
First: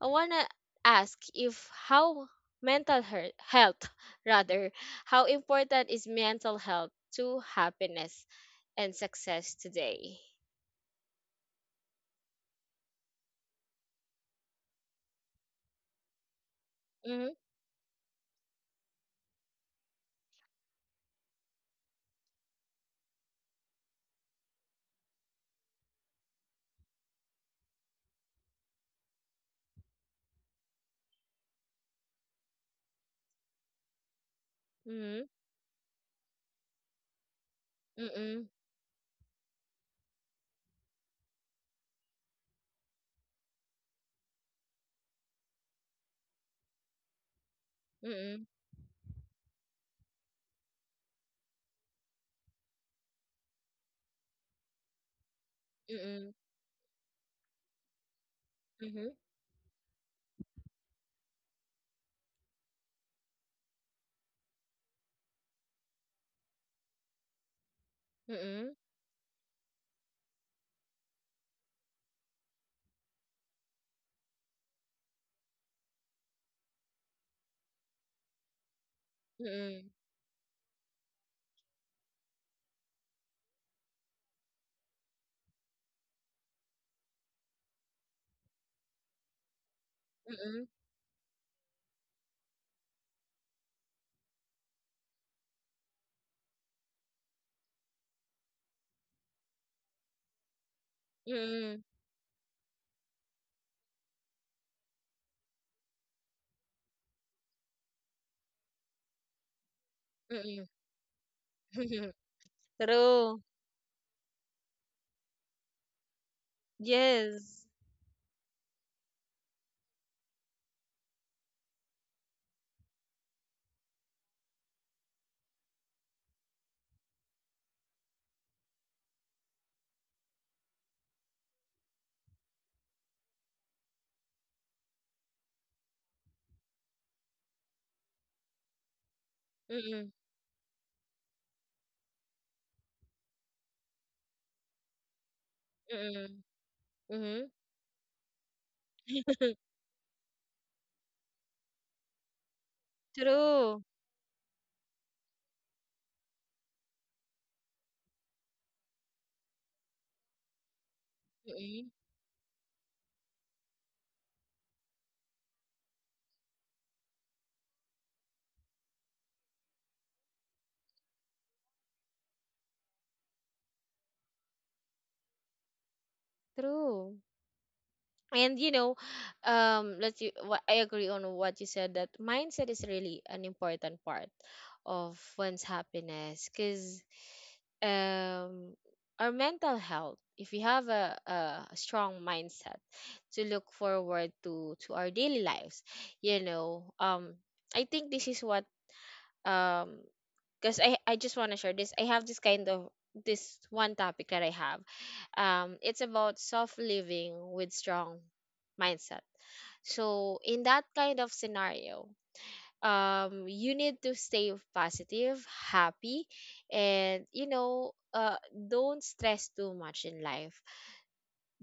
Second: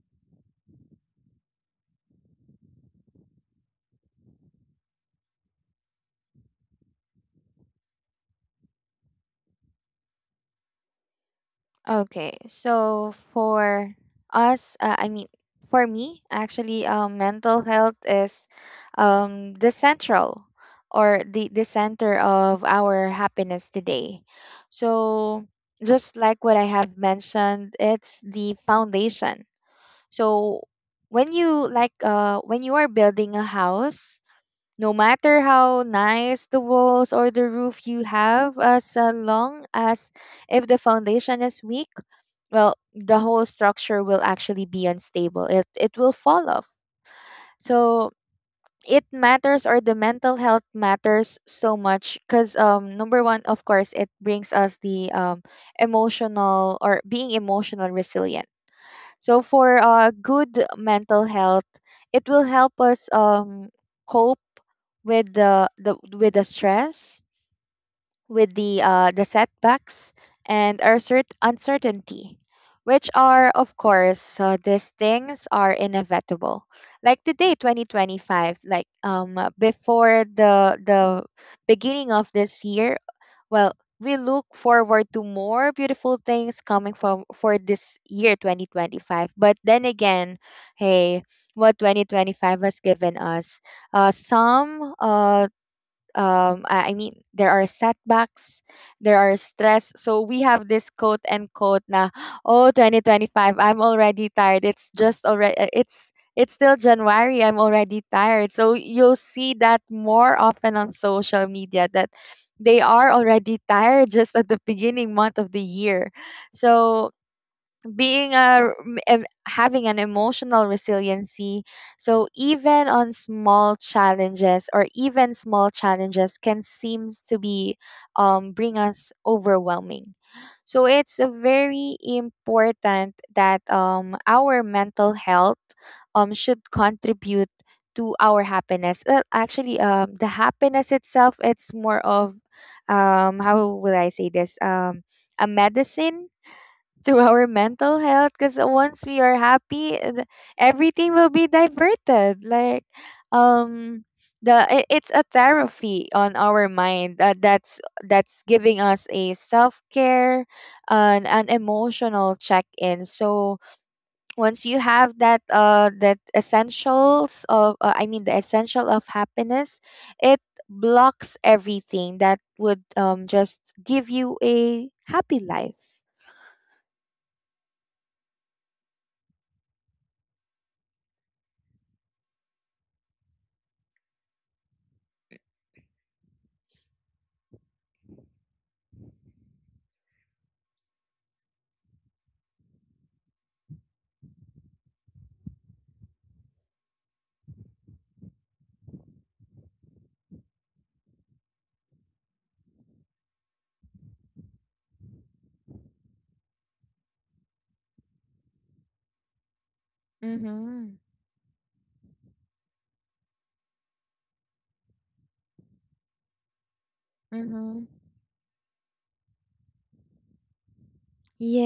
A: I want to ask if how health rather, how important is mental health to happiness and success today?
B: Okay, so for us, I mean, for me, actually,
A: Mhm,
B: mental health is the central or the center of our happiness today. So, just like what I have mentioned, it's the foundation. So, when you like, when you are building a house, no
A: mhm,
B: matter how nice the walls or the roof you
A: mhm,
B: have, as long as if the foundation is weak, well, the whole structure will actually be unstable. It will fall off. So it matters, or the mental health matters so much, because number one, of course, it brings us the
A: mhm,
B: emotional, or being emotional resilient.
A: mhm,
B: So for good mental health, it will help us cope with the with the stress, with
A: mhm,
B: the setbacks and our uncertainty, which are of course, these things are inevitable. Like today, 2025, like
A: mhm, mhm,
B: before the beginning of this year, well, we look forward to more beautiful things coming from for this year 2025. But then again,
A: mhm,
B: hey, what 2025 has given us, some I mean, there are setbacks, there are stress, so we have this quote and quote
A: mhm,
B: na, oh, 2025, I'm already tired, it's just already, it's still January, I'm already tired. So you'll see that more
A: mhm,
B: often on social
A: mhm.
B: media, that they are
A: True.
B: already tired just at the beginning month of the year. So
A: Yes.
B: being having an emotional resiliency, so even on small challenges, or even small challenges can seem to be bring us overwhelming. So it's a very important that our mental health should contribute to our happiness. Well, actually,
A: Mhm,
B: the happiness itself, it's more of how will I say this, a medicine
A: mhm,
B: to our
A: mhm.
B: mental health, because once we are happy, everything will be diverted, like
A: True.
B: um the it's a therapy on our mind, that that's giving us a self-care and an
A: Mm-mm.
B: emotional check-in. So once you have that that essentials of the essential of happiness, it blocks everything that would just give you a happy life.
A: True. And you know, I agree on what you said, that mindset is really an important part of one's happiness, because um our mental health, if we have a strong mindset to look forward to our daily lives, you know, I think this is what um because I just want to share this. I have this kind of this one topic that I have. It's about soft living with strong mindset. So in that
B: Mm-hmm.
A: kind of scenario, you need to stay positive, happy, and you
B: Mhm.
A: know, don't stress too much in life.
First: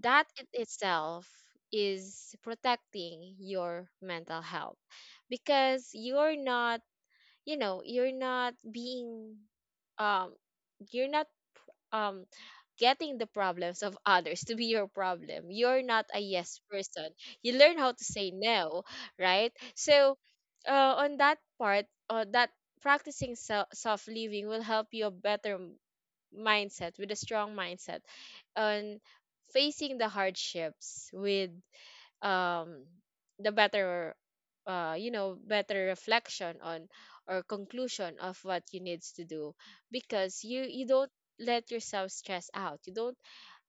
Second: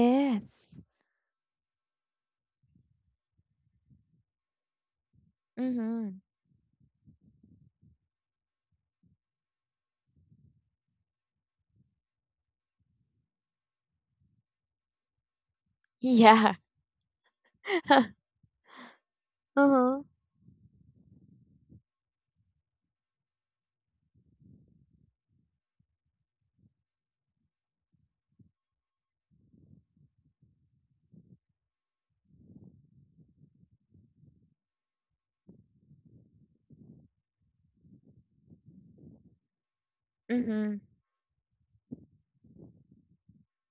A: That in itself is protecting your mental health, because
B: Mhm.
A: you're not, you know, you're not being um you're not um getting the problems of others to be your problem, you're not a
B: Yeah.
A: yes person, you learn how to say no, right?
B: Uh-huh.
A: So on that part, that practicing soft living will help you better mindset, with a strong mindset on facing the hardships with um the better you know better reflection on or conclusion of what you needs to do, because
B: Mhm.
A: you don't let yourself stress out, you don't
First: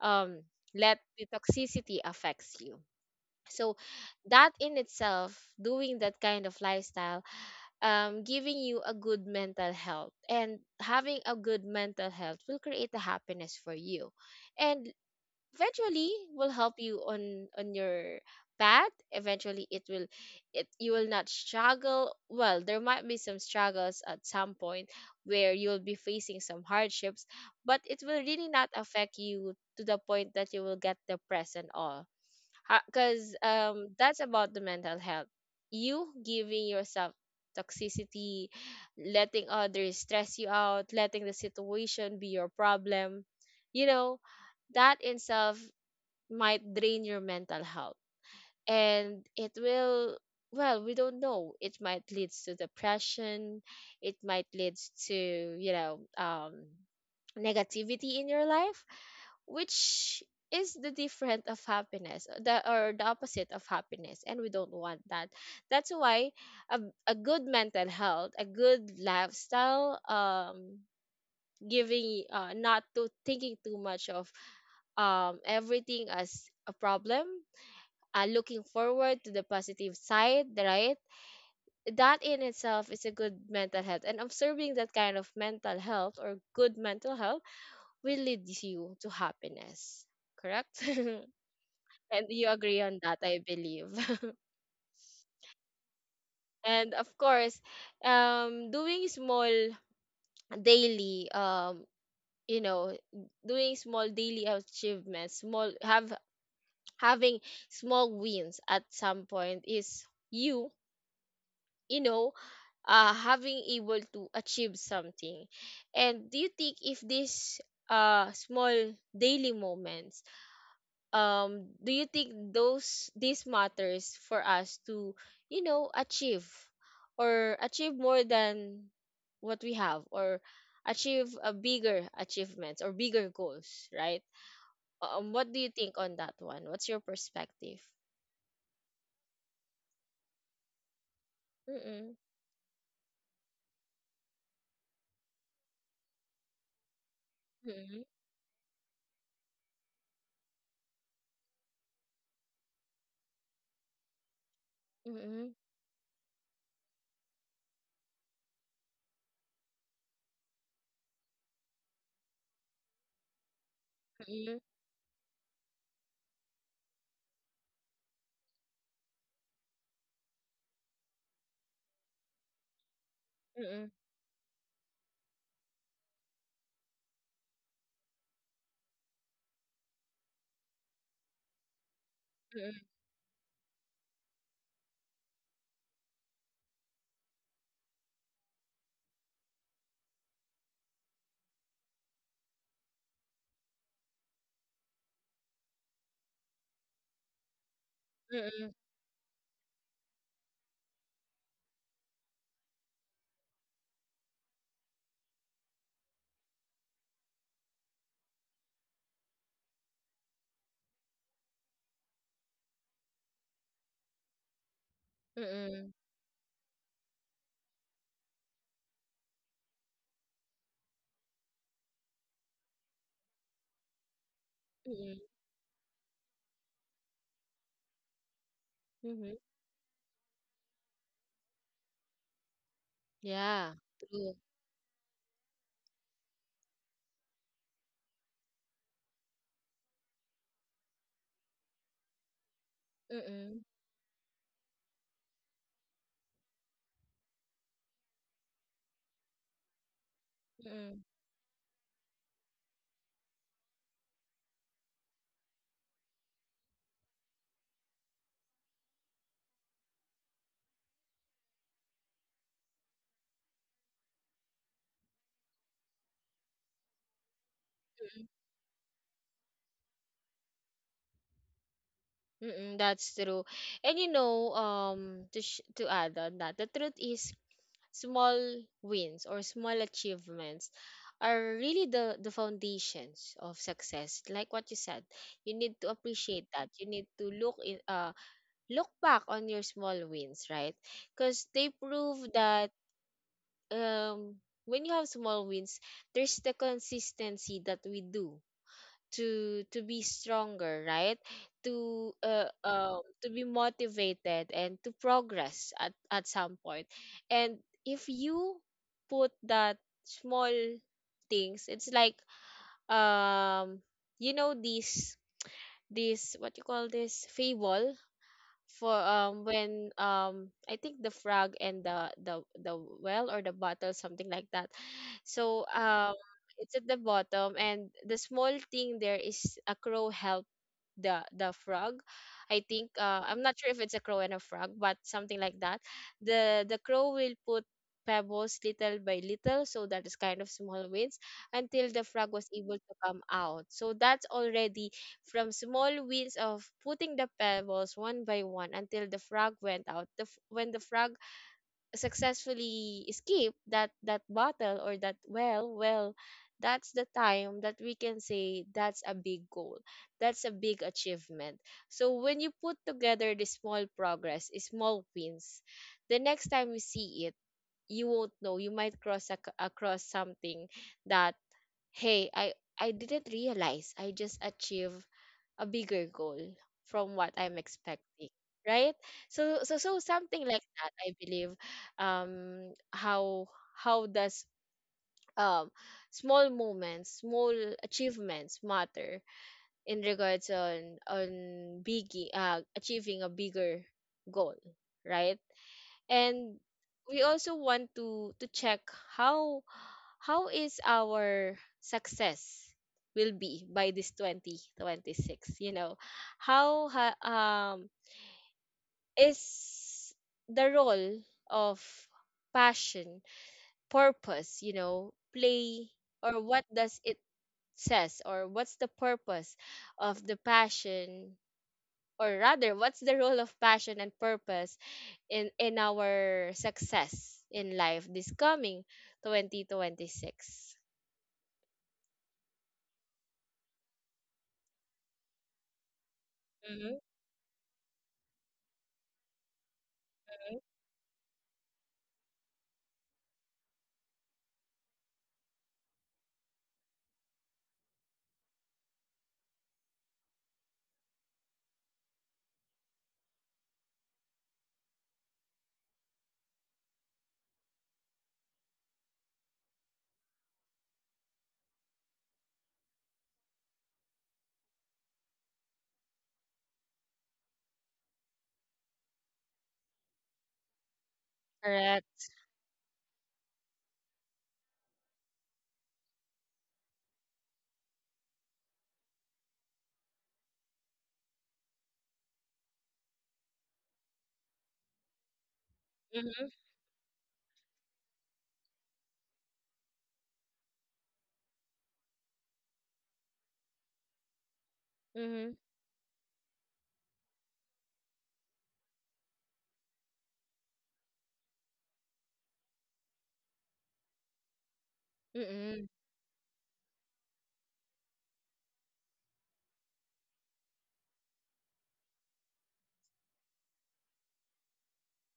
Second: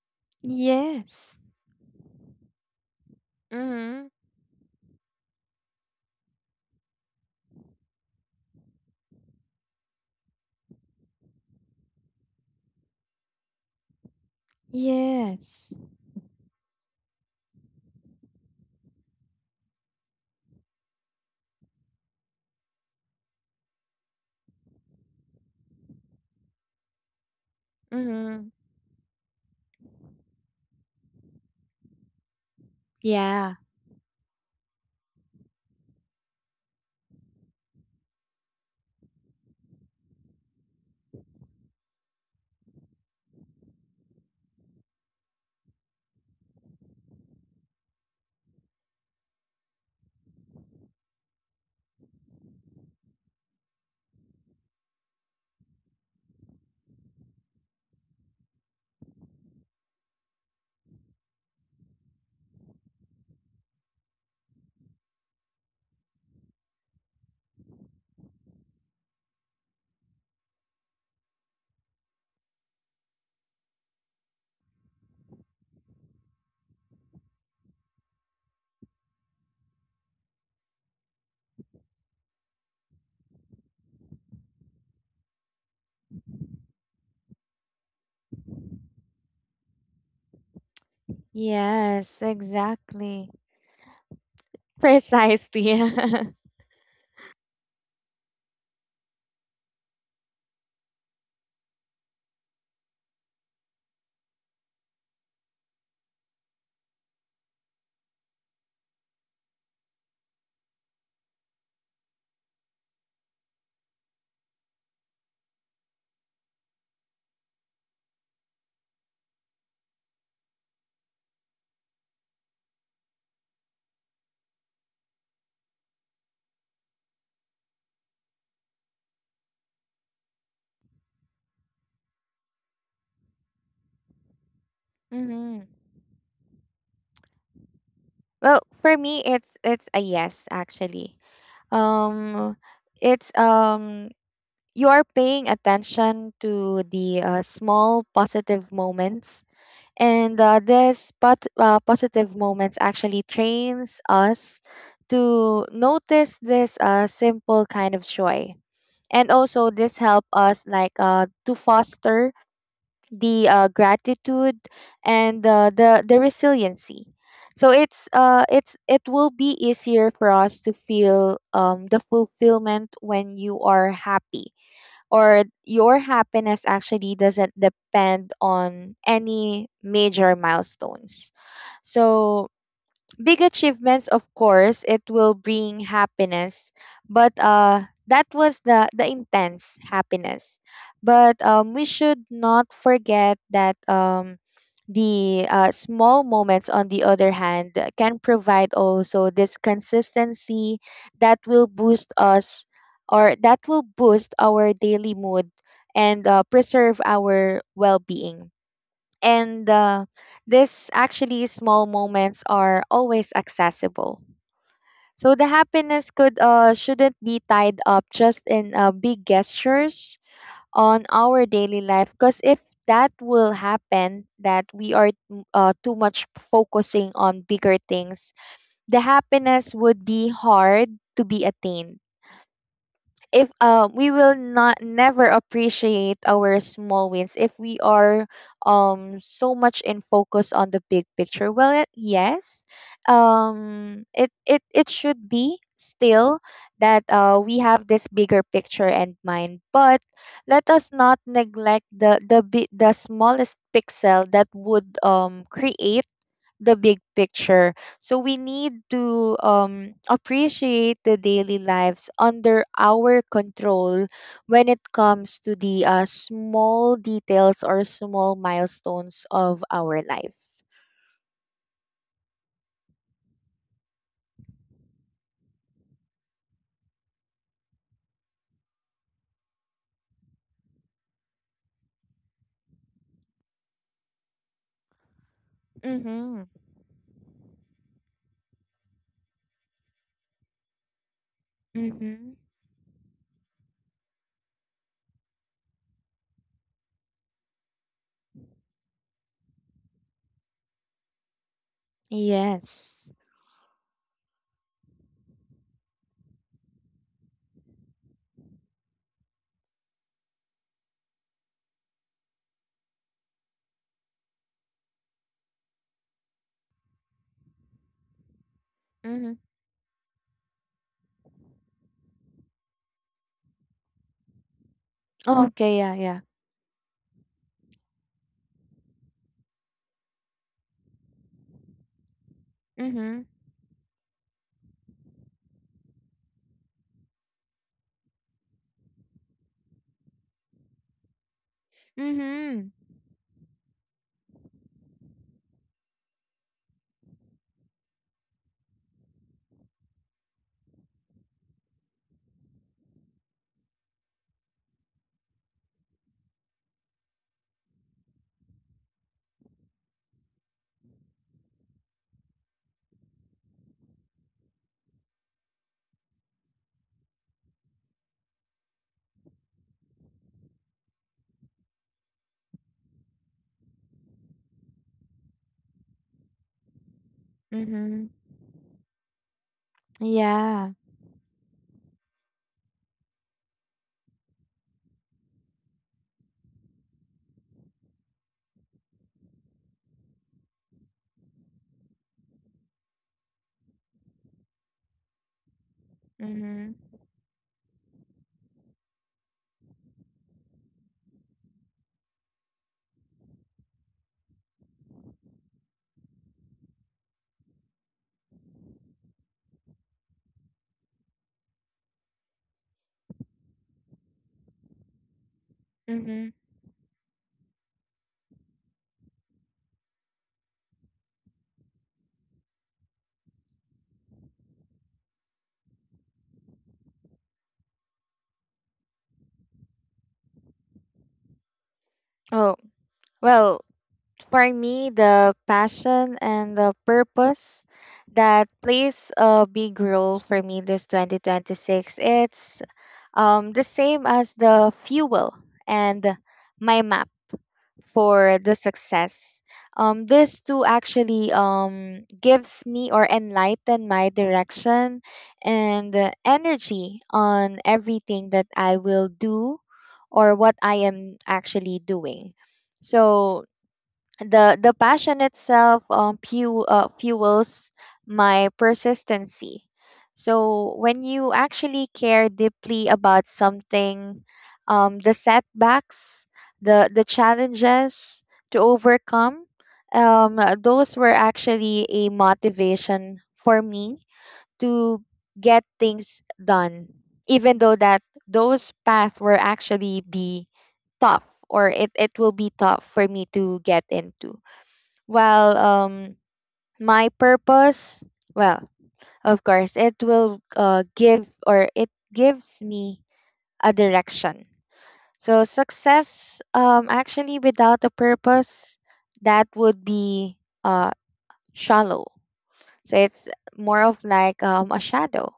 A: um let the
B: Yes.
A: toxicity affects you. So
B: Mhm.
A: that in itself, doing that kind of lifestyle, giving you a good mental health, and having a good mental health will create a happiness for you, and
B: Yes.
A: eventually will help you on your path. Eventually it will, it you will not struggle. Well, there might be some struggles at some point where you'll be facing some hardships, but it will really
B: Mhm.
A: not affect you to the point that you will get depressed and all. Because
B: Yeah.
A: that's about the mental health. You giving yourself toxicity, letting others stress you out, letting the situation be your problem, you know, that in itself might drain your mental health, and it will, well, we don't know, it might leads to depression, it might leads to, you know, negativity in your life, which is the different of happiness, the or the opposite of happiness, and we don't want that. That's why a, a good mental health, a good lifestyle, giving not to thinking too much of everything as a problem, looking forward to the positive side, right? That in itself is a good mental health, and observing that kind of mental health or good mental health will lead you to happiness, correct?
B: Yes,
A: And you agree on that,
B: exactly.
A: I believe.
B: Precisely.
A: And of course, doing small daily, you know, doing small daily achievements, small have having small wins at some point is you, you know, having able to achieve something. And do you think if this small daily moments do you think those these matters for us to achieve or achieve more than what we have or achieve a bigger achievements or bigger goals, right? What do
B: Mhm.
A: you think on that one? What's your perspective?
B: Well, for me it's a yes actually.
A: Mm-mm,
B: Um it's you are paying attention to the small
A: mm-mm,
B: positive moments. And positive moments actually trains us
A: mm-mm,
B: to notice this simple kind of joy. And also this help us like to foster the gratitude
A: mm-mm,
B: and the resiliency. So it's it will be easier for us to feel the fulfillment when you are
A: mm-mm,
B: happy, or your happiness actually doesn't depend on any major milestones. So big achievements of course it will bring happiness, but that was the intense happiness. But we should not forget that the small moments on the other hand can provide
A: mm-mm,
B: also this consistency that will boost us, or that will boost our daily mood, and preserve our well-being. And this actually small moments are always accessible, so the
A: mm-mm, mm-mm,
B: happiness could shouldn't be tied up just in big gestures on our daily life. Because if that will happen that we are
A: mm-mm,
B: too much focusing on bigger things, the
A: mhm.
B: happiness would be hard to be attained, if
A: Yeah,
B: we will
A: true.
B: not never appreciate our small wins, if we are so much in focus on the big picture. Well, it, yes,
A: Mm-mm,
B: it, it it should be still that we have this bigger picture in mind, but let us
A: mm-mm,
B: not neglect the the smallest pixel that would create the big picture. So we need to appreciate the daily lives under our control when it comes to the small details or small milestones of our life.
A: mm-mm, that's true. And you know, to add on that, the truth is, small wins or small achievements are really the foundations of success. Like what you said, you need to
B: Mm-hmm.
A: appreciate that. You need to look in, look back on your small wins, right? Because they prove
B: Mm-hmm.
A: that um, when you have small wins, there's the consistency that we do to be stronger, right? To
B: Yes.
A: to be motivated and to progress at some point. And if you put that small things, it's like, um you know, this what you call, this fable for,
B: Mm-hmm.
A: when I think the frog and the well, or the bottle, something like that.
B: Oh,
A: So
B: okay. Yeah. Yeah.
A: it's at the bottom, and the small thing there is a crow help the frog. I think,
B: Mm-hmm.
A: I'm not sure if it's a crow and a frog, but something like that. The crow will put pebbles little by little, so that is kind of small wins until the frog was
B: Mm-hmm.
A: able to come out. So that's already from small wins of putting the pebbles one by one until the frog went out. When the frog successfully escaped that, bottle, or that well, that's the time that we can say that's a big goal. That's a big achievement. So when you put together the small progress, small wins, the next time you see it, you won't know. You might across something that, hey, I didn't realize I just achieved a bigger goal from what I'm
B: Mm-hmm.
A: expecting, right? So something like
B: Yeah.
A: that, I believe. How how does, um small moments, small achievements matter in regards on big, achieving a bigger goal, right? And
B: Mm-hmm.
A: we also want to check how how is our success will be by this 2026, you know? How is the role of passion, purpose, you know, play,
B: Mm-hmm.
A: or what does it says, or what's the purpose of the passion, or rather what's the role of passion and purpose in our success in life this coming 2026?
B: Oh, well, for me, the passion and the
A: Mm-hmm.
B: purpose that plays a big role for me this 2026, it's the same as the fuel and my map for the success. This two actually gives me or enlighten my direction and energy on everything that I will do, or what I am actually doing. So the passion itself fuels my persistency. So when you actually
A: Correct.
B: care deeply about something, the setbacks, the challenges to overcome, those were actually a motivation for me to get things
A: Mm-hmm.
B: done, even though that those paths were actually be tough, or it will be tough for me to get into,
A: Mm-hmm.
B: well, my purpose, well, of course, it will give or it gives me a direction. So
A: Mm-hmm.
B: success, actually, without a purpose, that would be uh, shallow. So it's more of like a shadow.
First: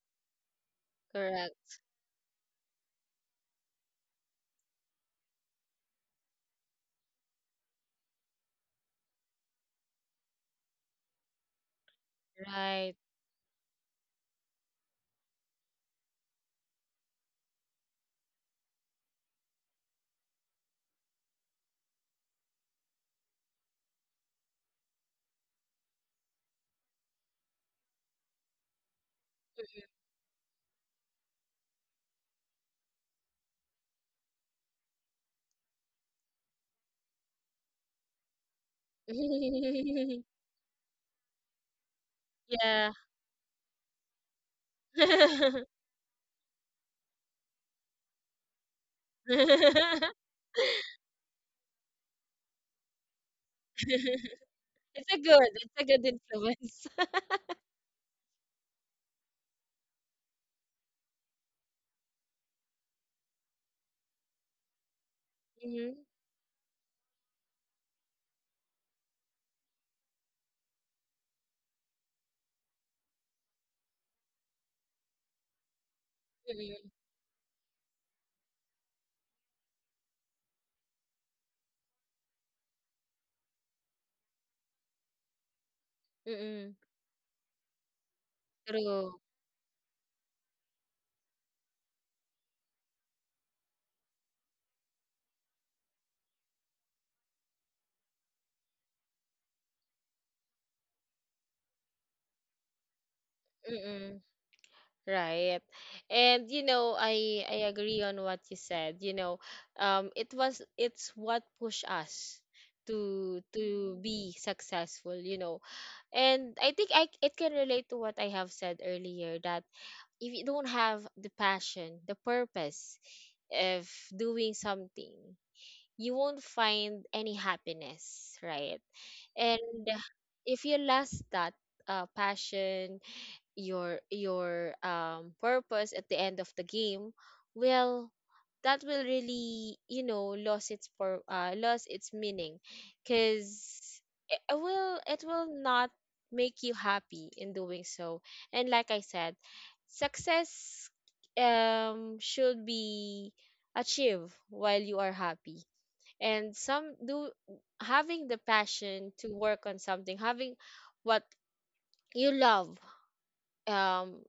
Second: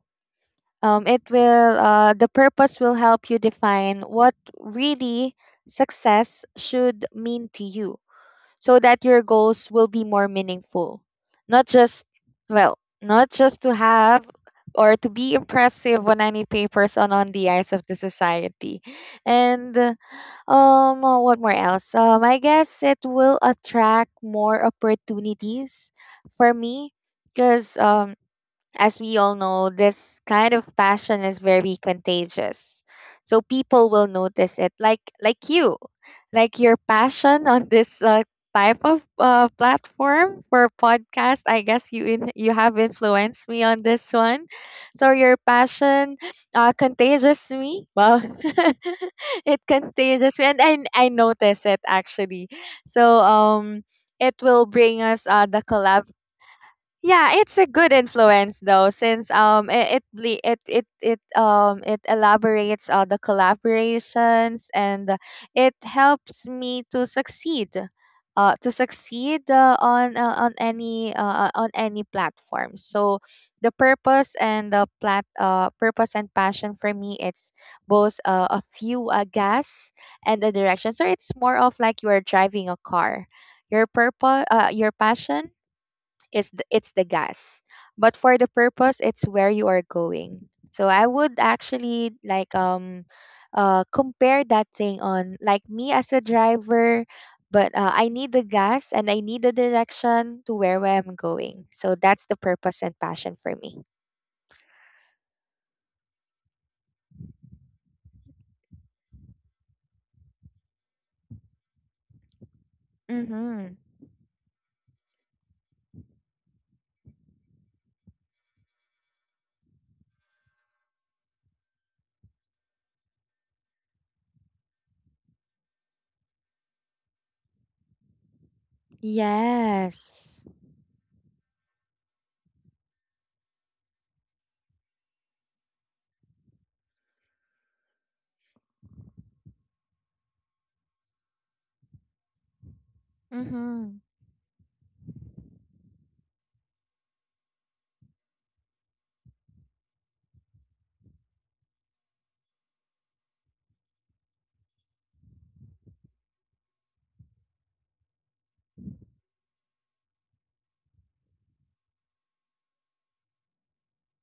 B: It
A: Correct.
B: will, the purpose will help you define what really success should mean to you, so that your goals will be more meaningful. Not just, well,
A: Right.
B: not just to have or to be impressive on any papers and on the eyes of the society. And what more else? I guess it will attract more opportunities for me, because as we all know, this kind of passion is very contagious. So people will notice it, like you, like your passion on this type of platform for podcast. I guess you have
A: Yeah.
B: influenced me on this one. So your
A: It's
B: passion contagious me. Well, it contagious me, and I notice it actually. So it will bring
A: a
B: us
A: good,
B: the
A: it's a good
B: collab,
A: influence.
B: yeah, it's a good influence though, since it it ble- it it elaborates the collaborations, and it
A: Mm-hmm.
B: helps me to succeed on any platform. So the purpose and the plat purpose and passion
A: Mm-hmm.
B: for me, it's both a few, a gas and a direction. So it's more of like you are driving a car. Your purpose, your passion is
A: Mm-hmm.
B: it's the gas, but for the purpose
A: True.
B: it's where you are going. So I would actually like compare that thing on, like, me as a driver. But I need the gas and I need the direction to where I'm going. So that's the purpose and passion for me.
A: Mm-hmm. Right. And you know, I agree on what you said. You know, it was, it's what pushed us to
B: Mhm.
A: be successful, you know. And I think I it can relate to what I have said earlier, that if you don't have the passion, the purpose of doing something, you won't find any happiness, right? And
B: Yes.
A: if you lost that, passion, your purpose at the end of the game, well, that will really, you know, lose its for, lose its meaning, because
B: Mhm.
A: it it will not make you happy in doing so. And like I said, success should be achieved while you are happy. And some do, having the passion to work on something, having what you love, um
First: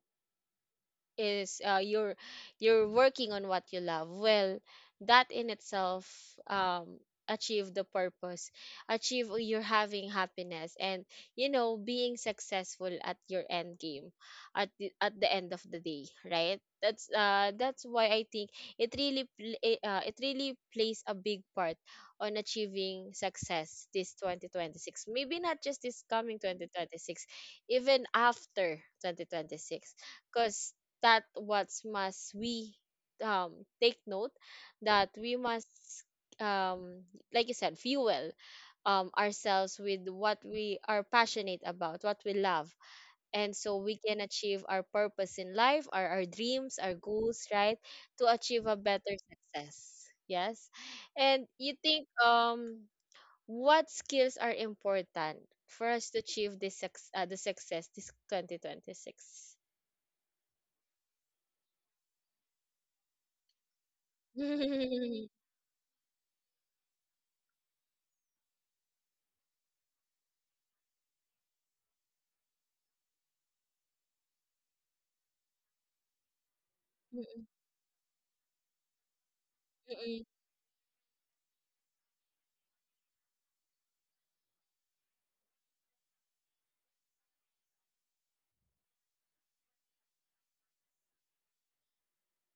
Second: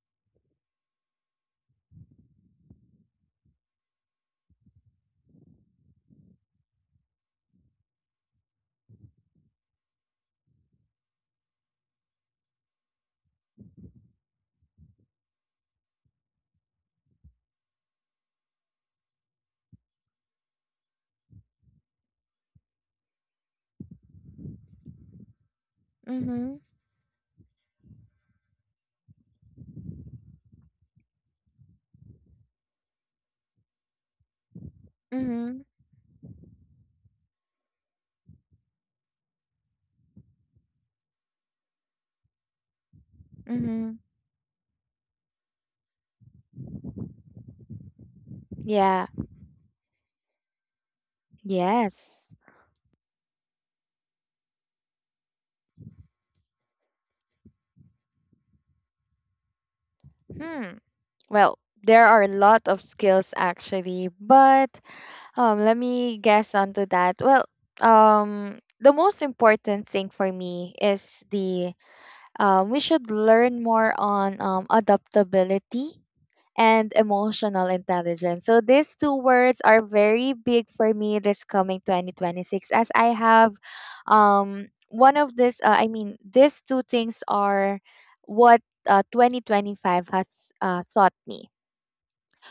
A: is, you're working on what you love, well, that in itself, um achieve the purpose, achieve, you're having happiness, and you know, being successful at your end game, at the end of the day, right? That's that's why I think it really it really plays a big part on achieving success this 2026, maybe not just this coming
B: Mhm.
A: 2026, even after 2026, because that what must we, um take note, that we
B: Mhm.
A: must, um like you said, fuel, ourselves with what we are passionate about, what we love, and so we
B: Mhm.
A: can achieve our purpose in life, our dreams, our goals, right? To achieve a
B: Yeah.
A: better success. Yes. And you think,
B: Yes.
A: what skills are important for us to achieve the success this 2026?
B: Hmm. Well, there are a lot of skills actually, but let me guess onto that. Well, the most important thing for me is the we should learn more on adaptability and emotional intelligence. So these two words are very big for me this coming 2026, as I have one of this I mean these two things are what 2025 has taught me.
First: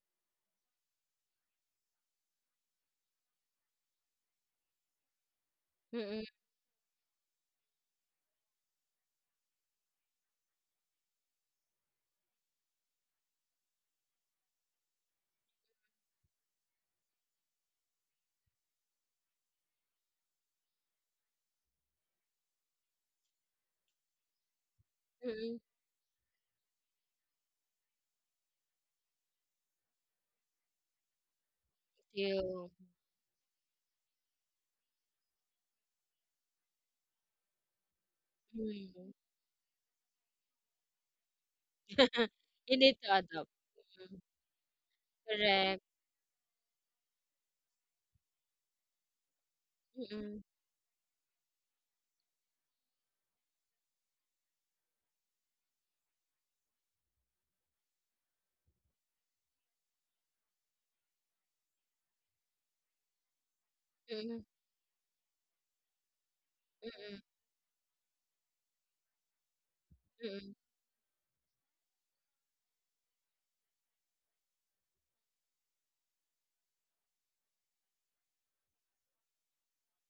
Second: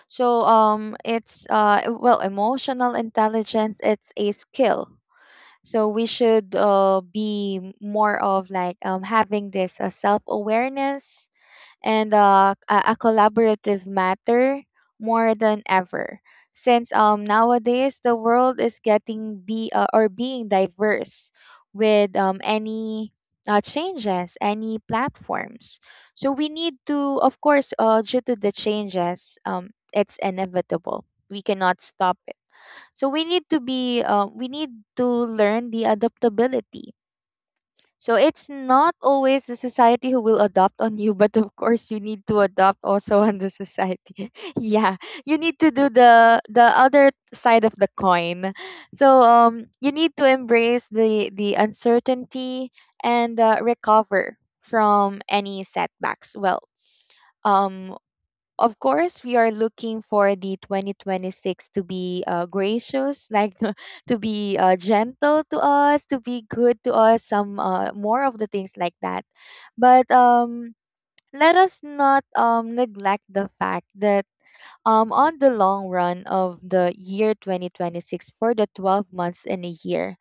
B: So it's well, emotional intelligence, it's a skill. So we
A: Mm,
B: should be more of like having this self-awareness and a collaborative matter, more than ever, since nowadays the world is getting be or being diverse with any changes, any
A: mm,
B: platforms. So we need to, of course, due to the changes, it's inevitable, we cannot stop it.
A: still,
B: So we need to be we need to learn the adaptability. So it's not
A: mm.
B: always the society who will adopt on you, but of course you need to adopt
A: You need
B: also
A: to
B: on the
A: adapt. Mm,
B: society. Yeah, you need to do
A: correct.
B: the other side of the coin. So you need to
A: Mm,
B: embrace the uncertainty and recover from any setbacks. Well, um, of course, we are looking for the 2026 to be gracious, like, to
A: mm,
B: be gentle to us, to be good to us,
A: mm,
B: some, more of the things like that. But
A: mm,
B: let us not neglect the fact that, on the long run of the year 2026, for the 12 months in a year,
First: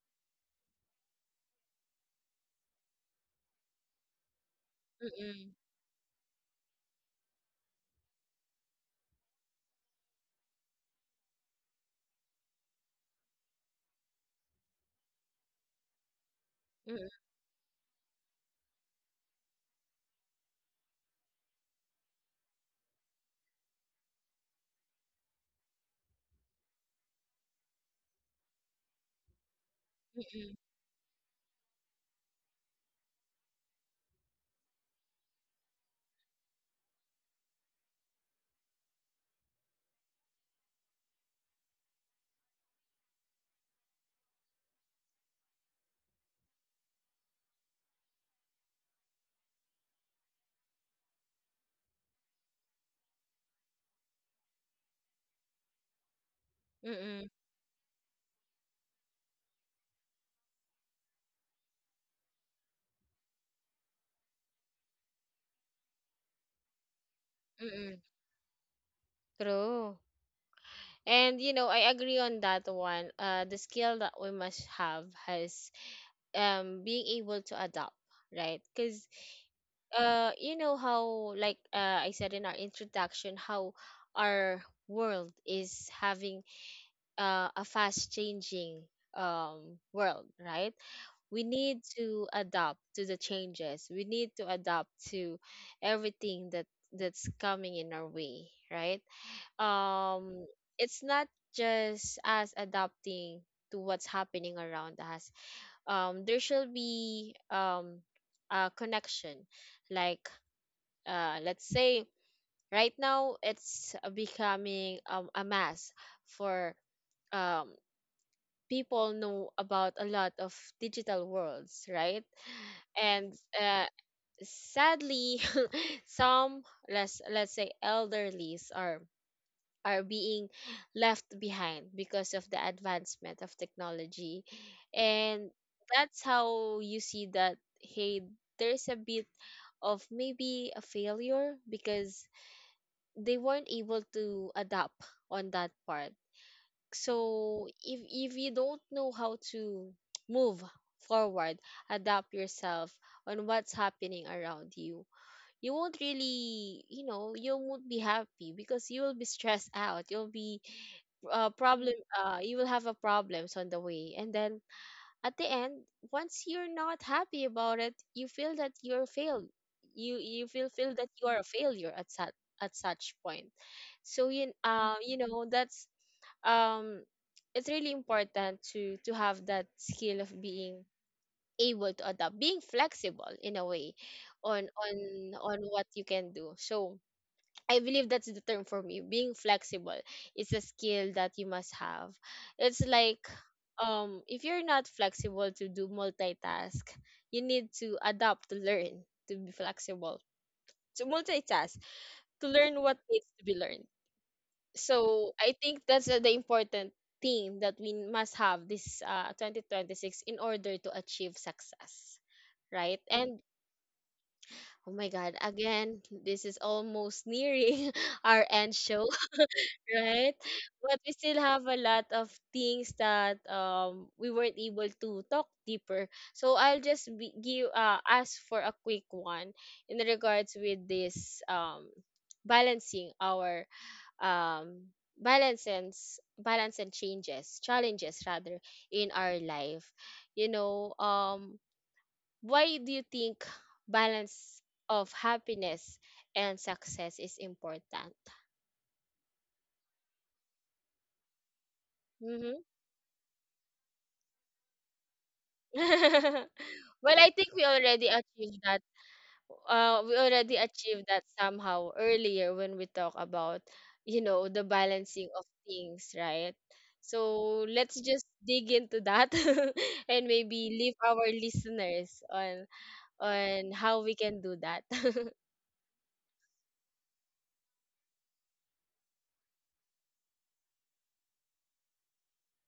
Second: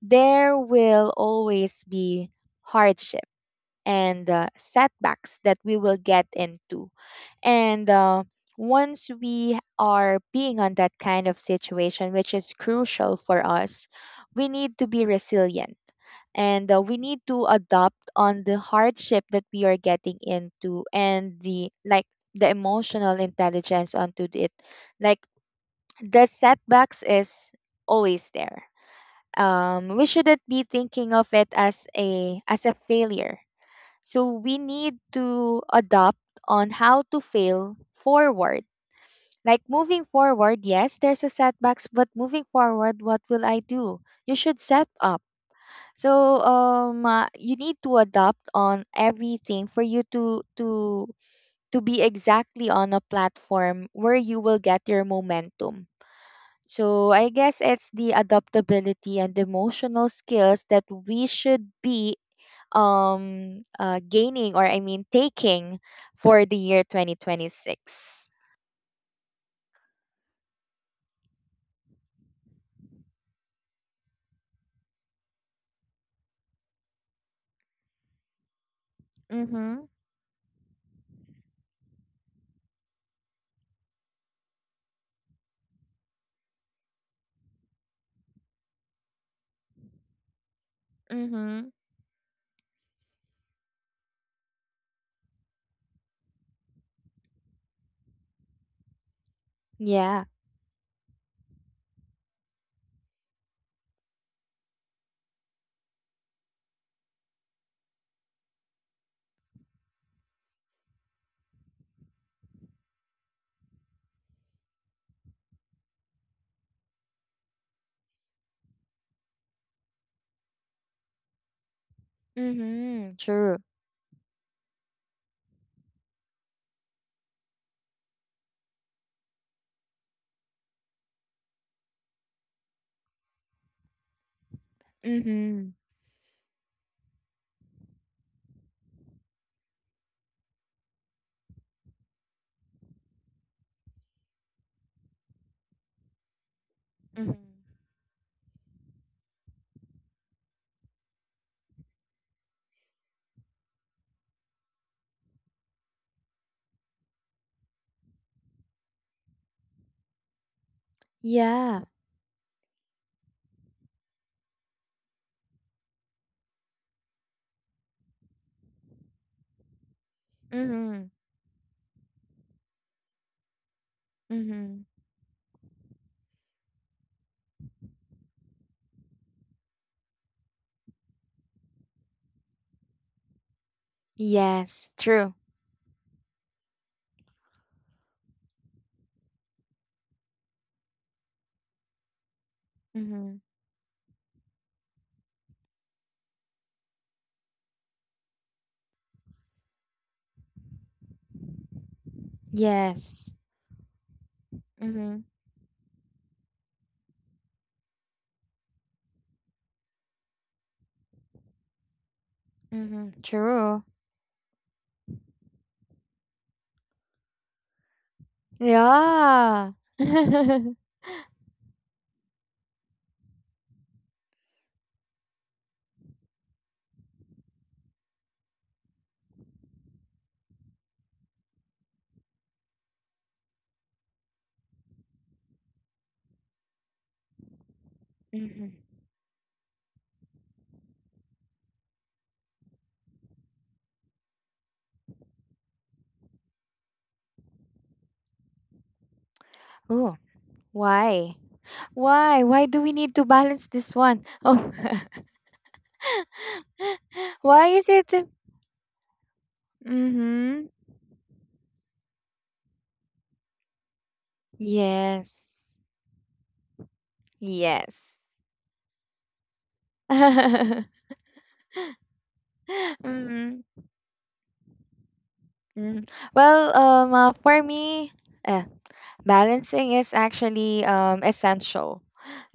B: there will always be hardship and setbacks
A: mm,
B: that we will get into. And once we are being on that kind of situation, which is crucial for us, we need to be resilient. And we
A: mm,
B: need to adopt on the hardship that we are getting into, and the like, the emotional intelligence onto it. Like, the setbacks is always there. We shouldn't be thinking of it as a failure. So we need to adopt on how to fail forward. Like, moving forward, yes, there's a setbacks, but moving forward, what will I do? You should set up. So you need to adopt on everything for you to to be exactly on a platform where you will get your momentum. So I
A: mm,
B: guess it's the adaptability and emotional skills that we should be gaining, or I mean taking, for the year
A: mm,
B: 2026.
A: mm. True. And you know, I agree on that one. The skill that we must have has, being able to adapt, right? Because,
B: Mhm.
A: you know how like, I said in our introduction how our world is having, a fast changing, world, right? We
B: Mhm.
A: need to adapt to the changes. We need to adapt to everything that that's coming in our way, right?
B: Yeah.
A: Um, it's not just us adapting to what's happening around us. There should be, a connection, like, let's say right now it's becoming, a mass for, um people know about a lot of digital worlds, right?
B: Mhm.
A: And,
B: True.
A: uh, sadly, some, let's say elderlies are being left behind because of the advancement of technology, and
B: Mhm.
A: that's how you see that, hey, there's a bit of maybe a failure because they weren't able to adapt on that part.
B: Mhm.
A: So if you don't know how to move forward, adapt yourself on what's happening around you, you won't really, you know, you won't be happy because you will be stressed out, you'll be,
B: Yeah.
A: problem, you will have a problems on the way, and then at the end, once you're not happy about it, you feel that you're failed, you feel that
B: Mhm.
A: you are a failure at such, at such point. So you,
B: Mhm.
A: you know, that's, um it's really important to have that skill of being able to adapt, being flexible in a way, on
B: Yes, true.
A: what you can do. So I believe that's the term for me, being flexible is a skill that you must have. It's like,
B: Mhm.
A: if you're not flexible to do multitask, you need to adapt to learn to be flexible, to multitask, to learn what needs
B: Yes.
A: to be learned.
B: Mhm.
A: So I think that's, the important theme that we must have this, 2026 in order to achieve success, right?
B: Mhm.
A: And,
B: True.
A: oh my god, again this is almost nearing our end show.
B: Yeah.
A: Right? But we still have a lot of things that, we weren't able to talk deeper, so give, ask for a quick one in regards with this, balancing our, um balance and changes challenges rather
B: Mhm.
A: in our life. You know, why do you think balance of happiness and success is important?
B: Oh, why? Why?
A: Mm-hmm.
B: Why do we need to balance this one? Oh,
A: Well, I think we
B: why
A: already
B: is it?
A: achieved that, we already
B: Mhm.
A: achieved that somehow earlier when we talk about, you know, the balancing of
B: Yes.
A: things, right? So let's just
B: Yes.
A: dig into that and maybe leave our listeners on
B: Mm,
A: how we can do that.
B: mm. Well, for me, eh, balancing is actually essential.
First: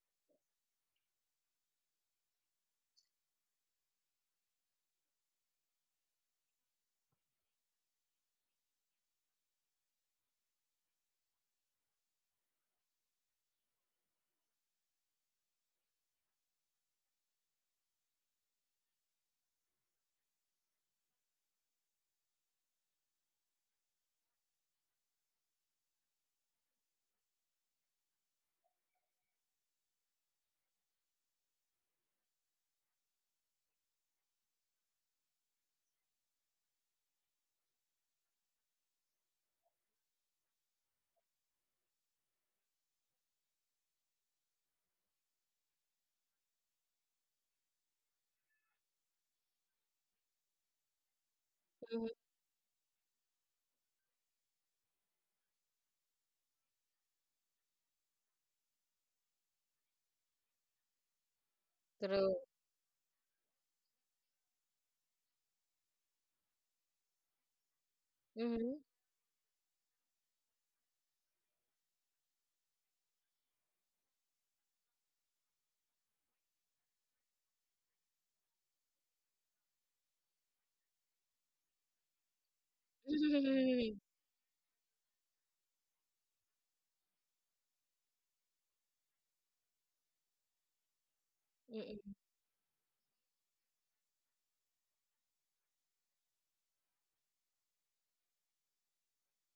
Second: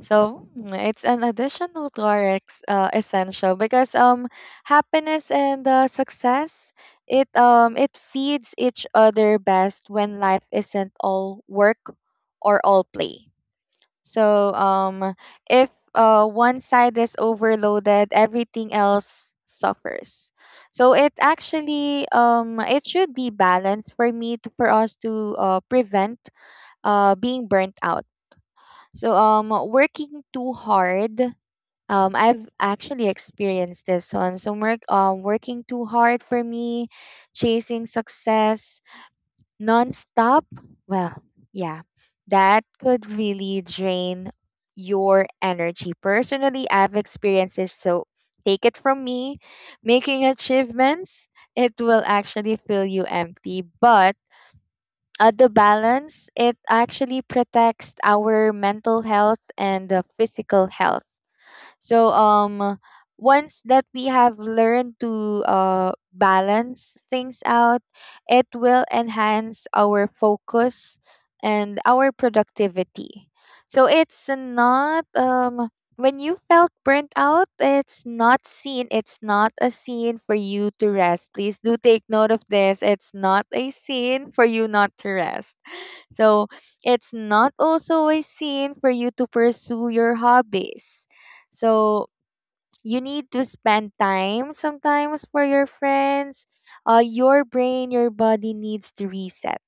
B: So, it's an additional to our essential, because happiness and success, it feeds each other best when life isn't all work or all play. So if one side is overloaded, everything else suffers. So it actually, it should be balanced for for us to prevent being burnt out. So working too hard. I've actually experienced this one. So working too hard for me, chasing success nonstop, well, yeah, that could really drain your energy. Personally, I've experienced this, so take it from me. Making achievements, it will
A: Mhm,
B: actually fill you empty, but at the balance, it actually protects our mental health and the physical health. So
A: true.
B: once that we have learned to balance things out, it will
A: Mm-hmm.
B: enhance our focus and our productivity. So it's not when you felt burnt out, it's not seen. It's not a scene for you to rest. Please do take note of this. It's not a scene for you not to rest. So it's not also a sin for you to pursue your hobbies. So you need to spend time sometimes for your friends. Your brain, your body needs to reset.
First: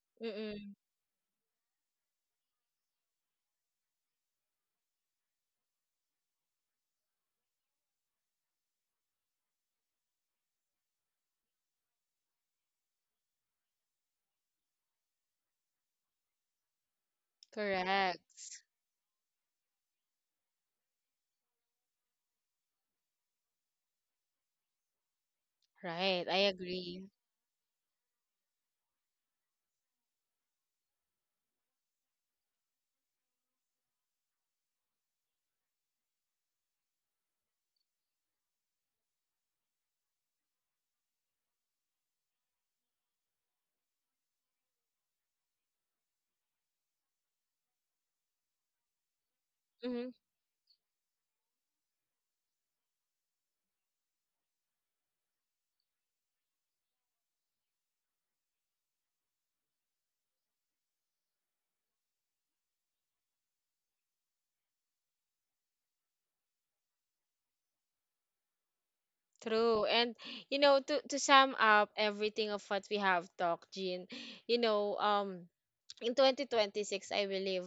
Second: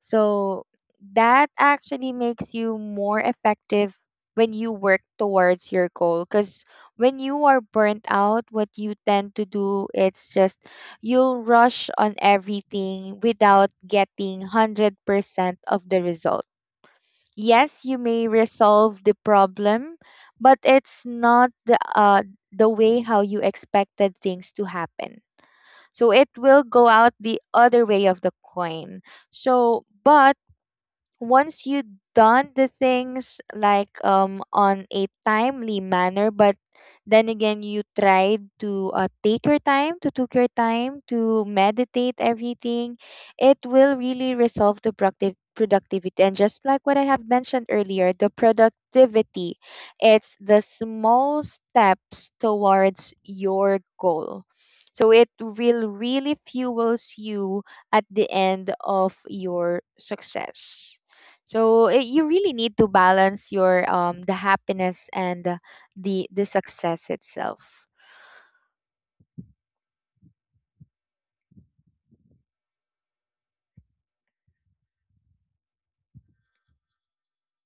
B: So
A: Mm-mm.
B: that actually makes you more effective when you work towards your goal. Because when you are burnt out, what you tend to do, it's just you'll rush on everything without getting 100% of the result. Yes, you may
A: Correct.
B: resolve the problem, but it's not the way how you expected things to happen. So
A: Right.
B: it
A: I
B: will go
A: agree.
B: out the other way of the coin. So, but once you done the things like on a timely manner, but then again you tried to take your time to took your time to meditate everything, it will really resolve the productive productivity. And just like what I have mentioned earlier, the productivity,
A: Hmm.
B: it's the small steps towards your goal. So it will really fuels you at the end of your success. So it, you really need to balance your the happiness and the the success itself.
A: True. And you know, to sum up everything of what we have talked, Jean, you know, in 2026, I believe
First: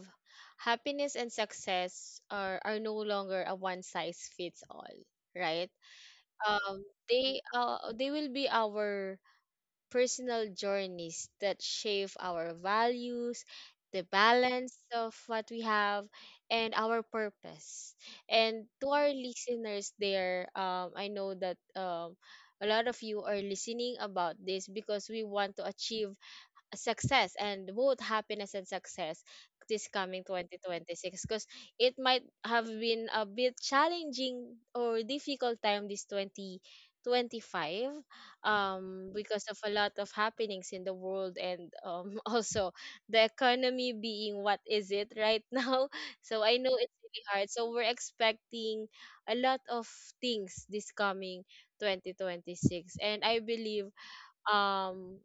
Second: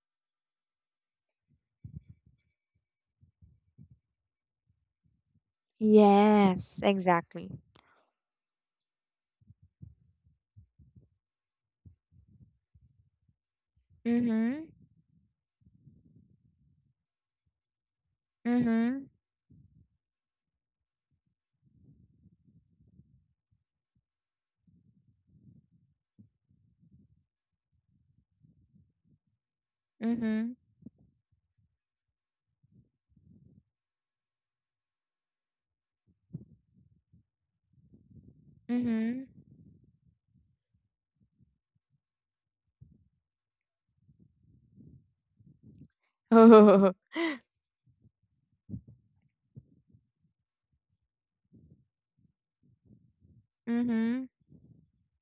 A: happiness and success are no longer a one size fits all, right?
B: Yes,
A: Um, they,
B: exactly.
A: they will be our personal journeys that shape our values, the
B: Mhm.
A: balance of what we have, and our purpose. And to
B: Mhm.
A: our listeners there, I know that, a lot of you are listening about this because we want to achieve success, and both happiness and success this coming
B: Mhm.
A: 2026, because it might have been a bit challenging or difficult time this 2025,
B: Mhm.
A: because of a lot of happenings in the world, and also the economy being what is it right now. So I know it's really hard, so we're expecting a lot of things this coming 2026, and I believe,
B: Mhm.
A: um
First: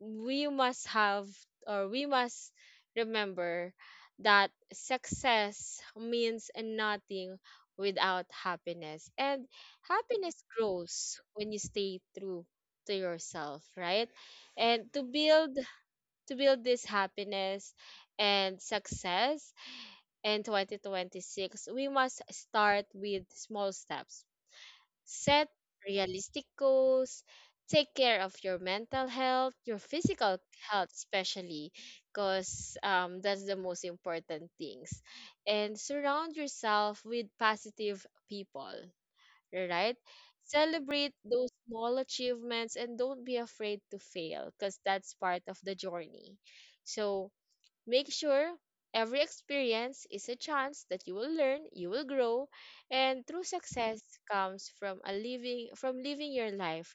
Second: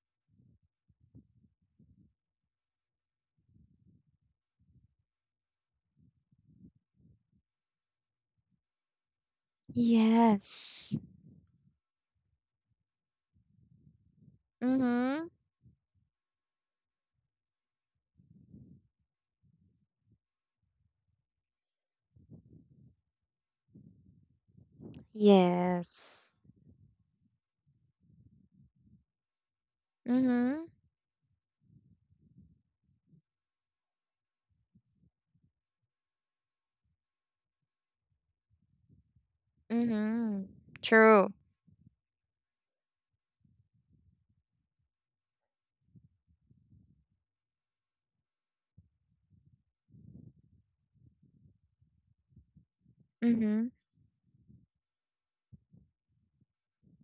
A: we must have, or we must remember that success means nothing without happiness, and happiness
B: Yes.
A: grows when you stay true to yourself, right? And
B: Mhm.
A: to build this happiness and success in 2026, we must start with small steps. Set
B: Yes.
A: realistic goals. Take care of your mental health, your physical
B: Mhm.
A: health, especially, because, that's the most important things. And surround yourself with positive people, right?
B: Mhm.
A: Celebrate
B: True.
A: those small achievements, and don't be afraid to fail, because that's part of the journey. So, make sure every experience is a chance that you will learn, you will grow, and true
B: Mhm.
A: success comes from a living from living your life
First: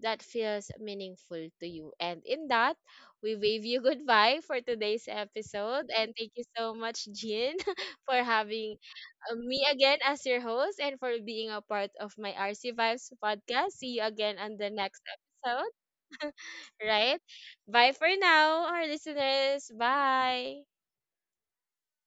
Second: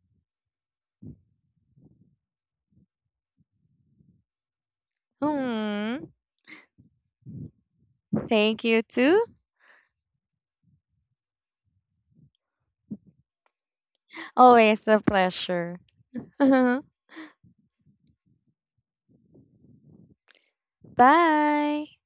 A: that feels meaningful to you. And in that, we wave you goodbye for today's episode.
B: Hmm.
A: And thank you so much, Jean, for
B: Thank
A: having,
B: you too.
A: me again as your host and for being a part of my RC Vibes podcast. See you again on the
B: Always a
A: next episode,
B: pleasure.
A: right? Bye for now, our listeners. Bye.
B: Bye.